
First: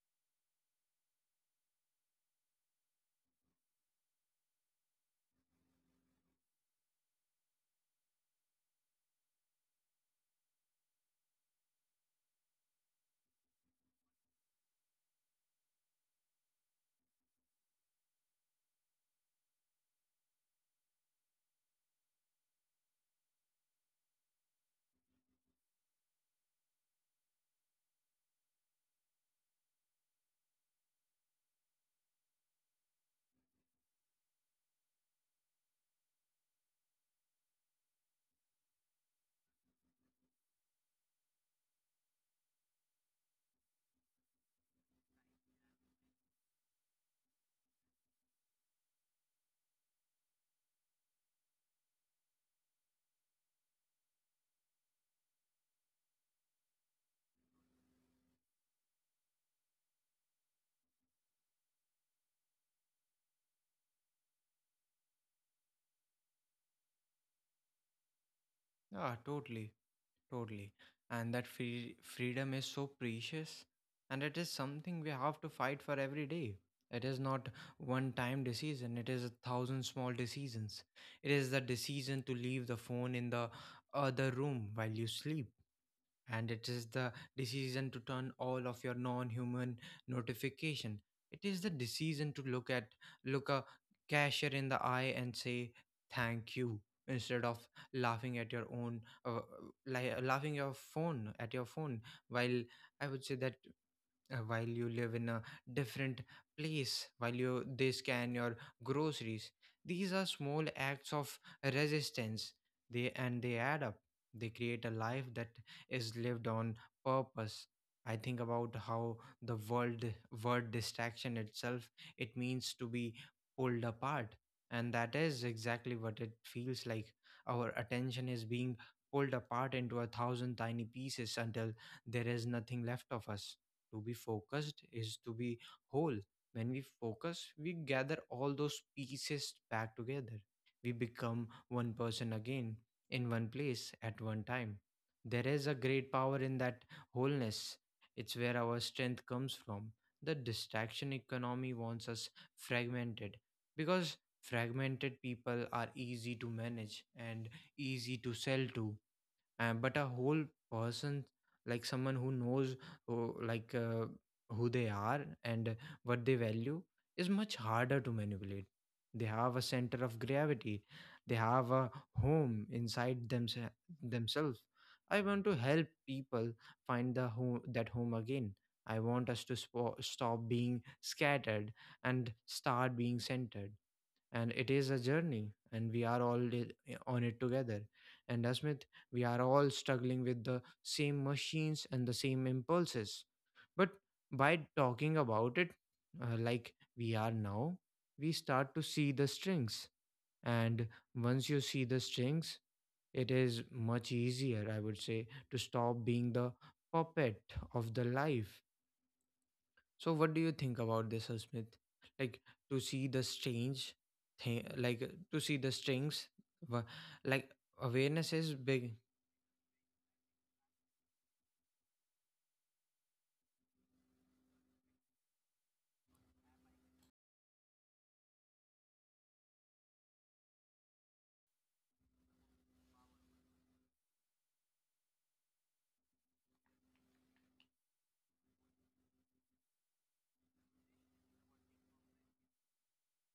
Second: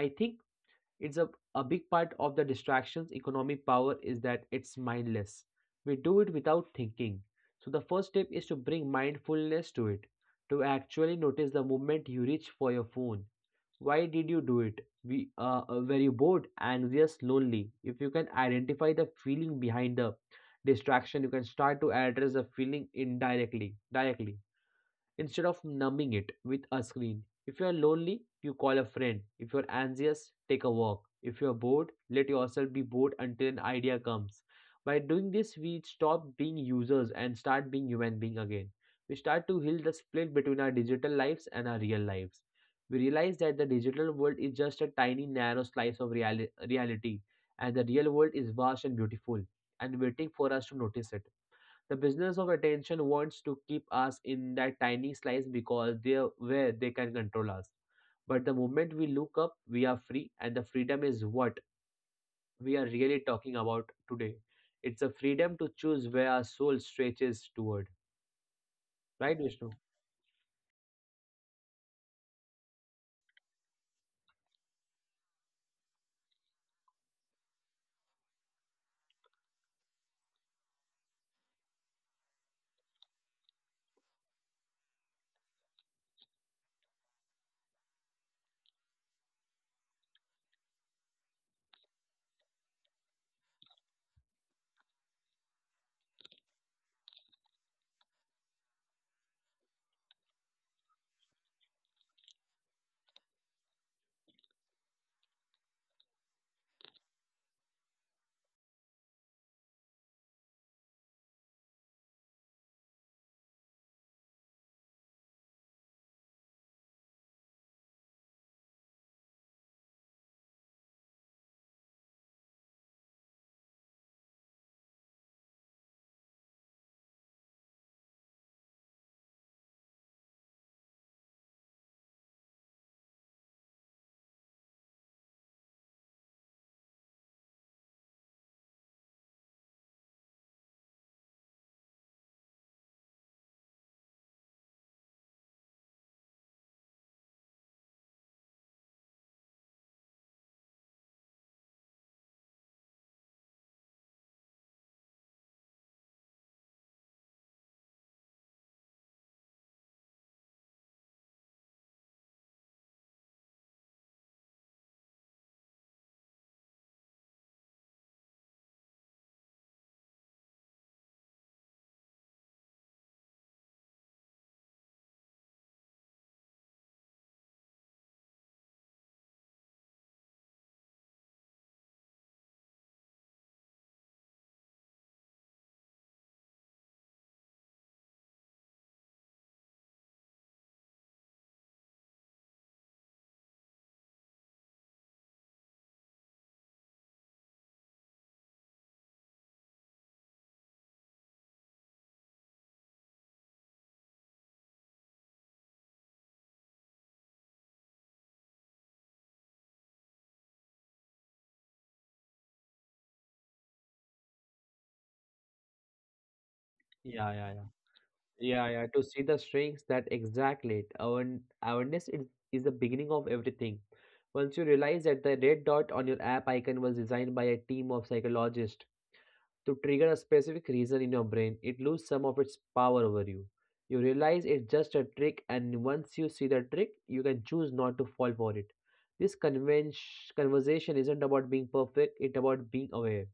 B: I think it's a big part of the distractions economic power is that it's mindless. We do it without thinking. So the first step is to bring mindfulness to it, to actually notice the moment you reach for your phone. Why did you do it? We were you bored, anxious, lonely. If you can identify the feeling behind the distraction, you can start to address the feeling directly instead of numbing it with a screen. If you are lonely, you call a friend. If you're anxious, take a walk. If you're bored, let yourself be bored until an idea comes. By doing this, we stop being users and start being human beings again. We start to heal the split between our digital lives and our real lives. We realize that the digital world is just a tiny narrow slice of reality and the real world is vast and beautiful and waiting for us to notice it. The business of attention wants to keep us in that tiny slice because they are where they can control us. But the moment we look up, we are free, and the freedom is what we are really talking about today. It's a freedom to choose where our soul stretches toward.
A: Ah,
B: Right,
A: totally,
B: Vishnu?
A: totally. And that freedom is so precious, and it is something we have to fight for every day. It is not one time decision, it is a thousand small decisions. It is the decision to leave the phone in the other room while you sleep, and it is the decision to turn all of your non-human notification. It is the decision to look a cashier in the eye and say thank you instead of laughing at your own uh, laughing your phone at your phone while, I would say that, while you live in a different place, while you, they scan your groceries. These are small acts of resistance. They add up. They create a life that is lived on purpose. I think about how the world word distraction itself, it means to be pulled apart, and that is exactly what it feels like. Our attention is being pulled apart into a thousand tiny pieces until there is nothing left of us. To be focused is to be whole. When we focus, we gather all those pieces back together. We become one person again, in one place, at one time. There is a great power in that wholeness. It's where our strength comes from. The distraction economy wants us fragmented, because fragmented people are easy to manage and easy to sell to. But a whole person, like someone who knows who, like uh, who they are and what they value, is much harder to manipulate. They have a center of gravity. They have a home inside themselves. I want to help people find the home again. I want us to stop being scattered and start being centered. And it is a journey, and we are all on it together. And Asmith, we are all struggling with the same machines and the same impulses. But by talking about it, like we are now, we start to see the strings. And once you see the strings, it is much easier, I would say, to stop being the puppet of the life. So, what do you think about this, Smith? Like to see the strange thing, like to see the strings, wha-
B: Yeah,
A: like
B: yeah, yeah.
A: awareness is
B: Yeah, yeah.
A: big.
B: To see the strings that exactly it. Awareness is the beginning of everything. Once you realize that the red dot on your app icon was designed by a team of psychologists to trigger a specific reason in your brain, it loses some of its power over you. You realize it's just a trick, and once you see the trick, you can choose not to fall for it. This convention, conversation isn't about being perfect, it's about being aware.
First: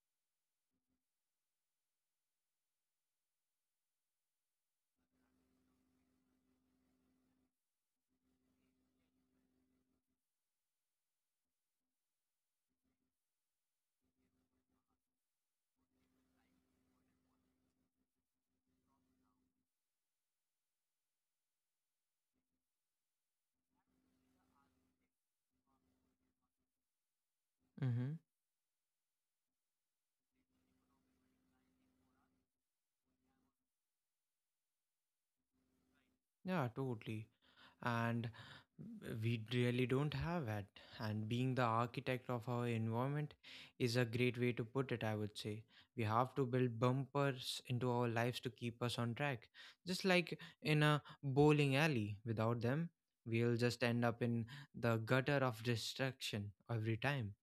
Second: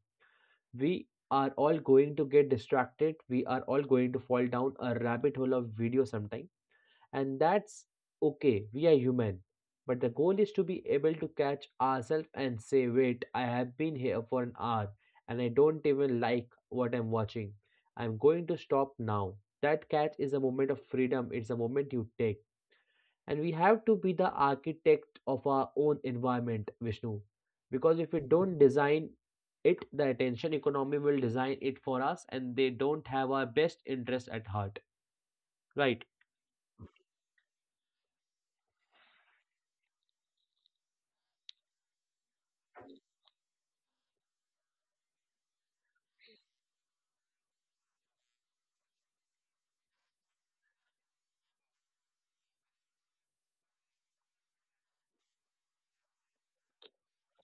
B: We are all going to get distracted, we are all going to fall down a rabbit hole of video sometime and that's okay, we are human. But the goal is to be able to catch ourselves and say, wait, I have been here for an hour and I don't even like what I'm watching. I'm going to stop now. That catch is a moment of freedom, it's a moment you take. And we have to be the architect of our own environment, Vishnu. Because if
A: Mm-hmm.
B: we don't design it, the attention economy will design it for us and they don't have our best interest at heart. Right,
A: Yeah, totally. And we really don't have that. And being the architect of our environment is a great way to put it, I would say. We have to build bumpers into our lives to keep us on track. Just like in a bowling alley, without them, we'll just end up in the gutter of destruction every time.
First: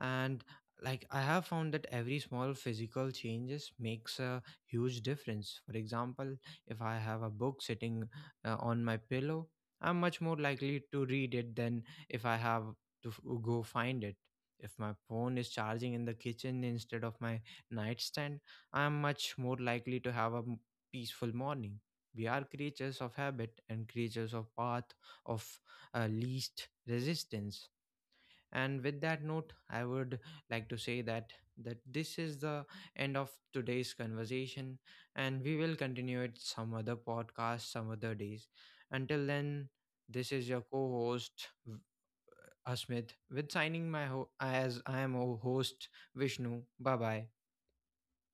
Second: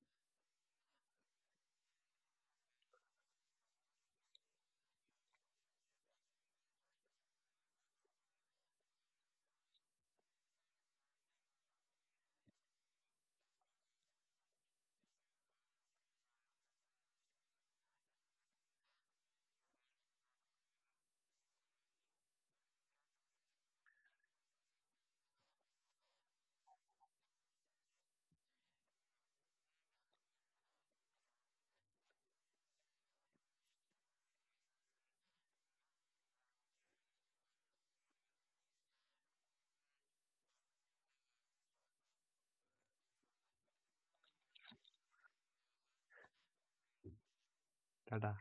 A: And like, I have found that every small physical changes makes a huge difference. For example, if I have a book sitting on my pillow, I'm much more likely to read it than if I have to go find it. If my phone is charging in the kitchen instead of my nightstand, I'm much more likely to have a peaceful morning. We are creatures of habit and creatures of path of, least resistance. And with that note, I would like to say that this is the end of today's conversation, and we will continue it some other podcast, some other days. Until then, this is your co-host Asmit, with signing my as I am a host Vishnu. Bye bye.
B: Tata?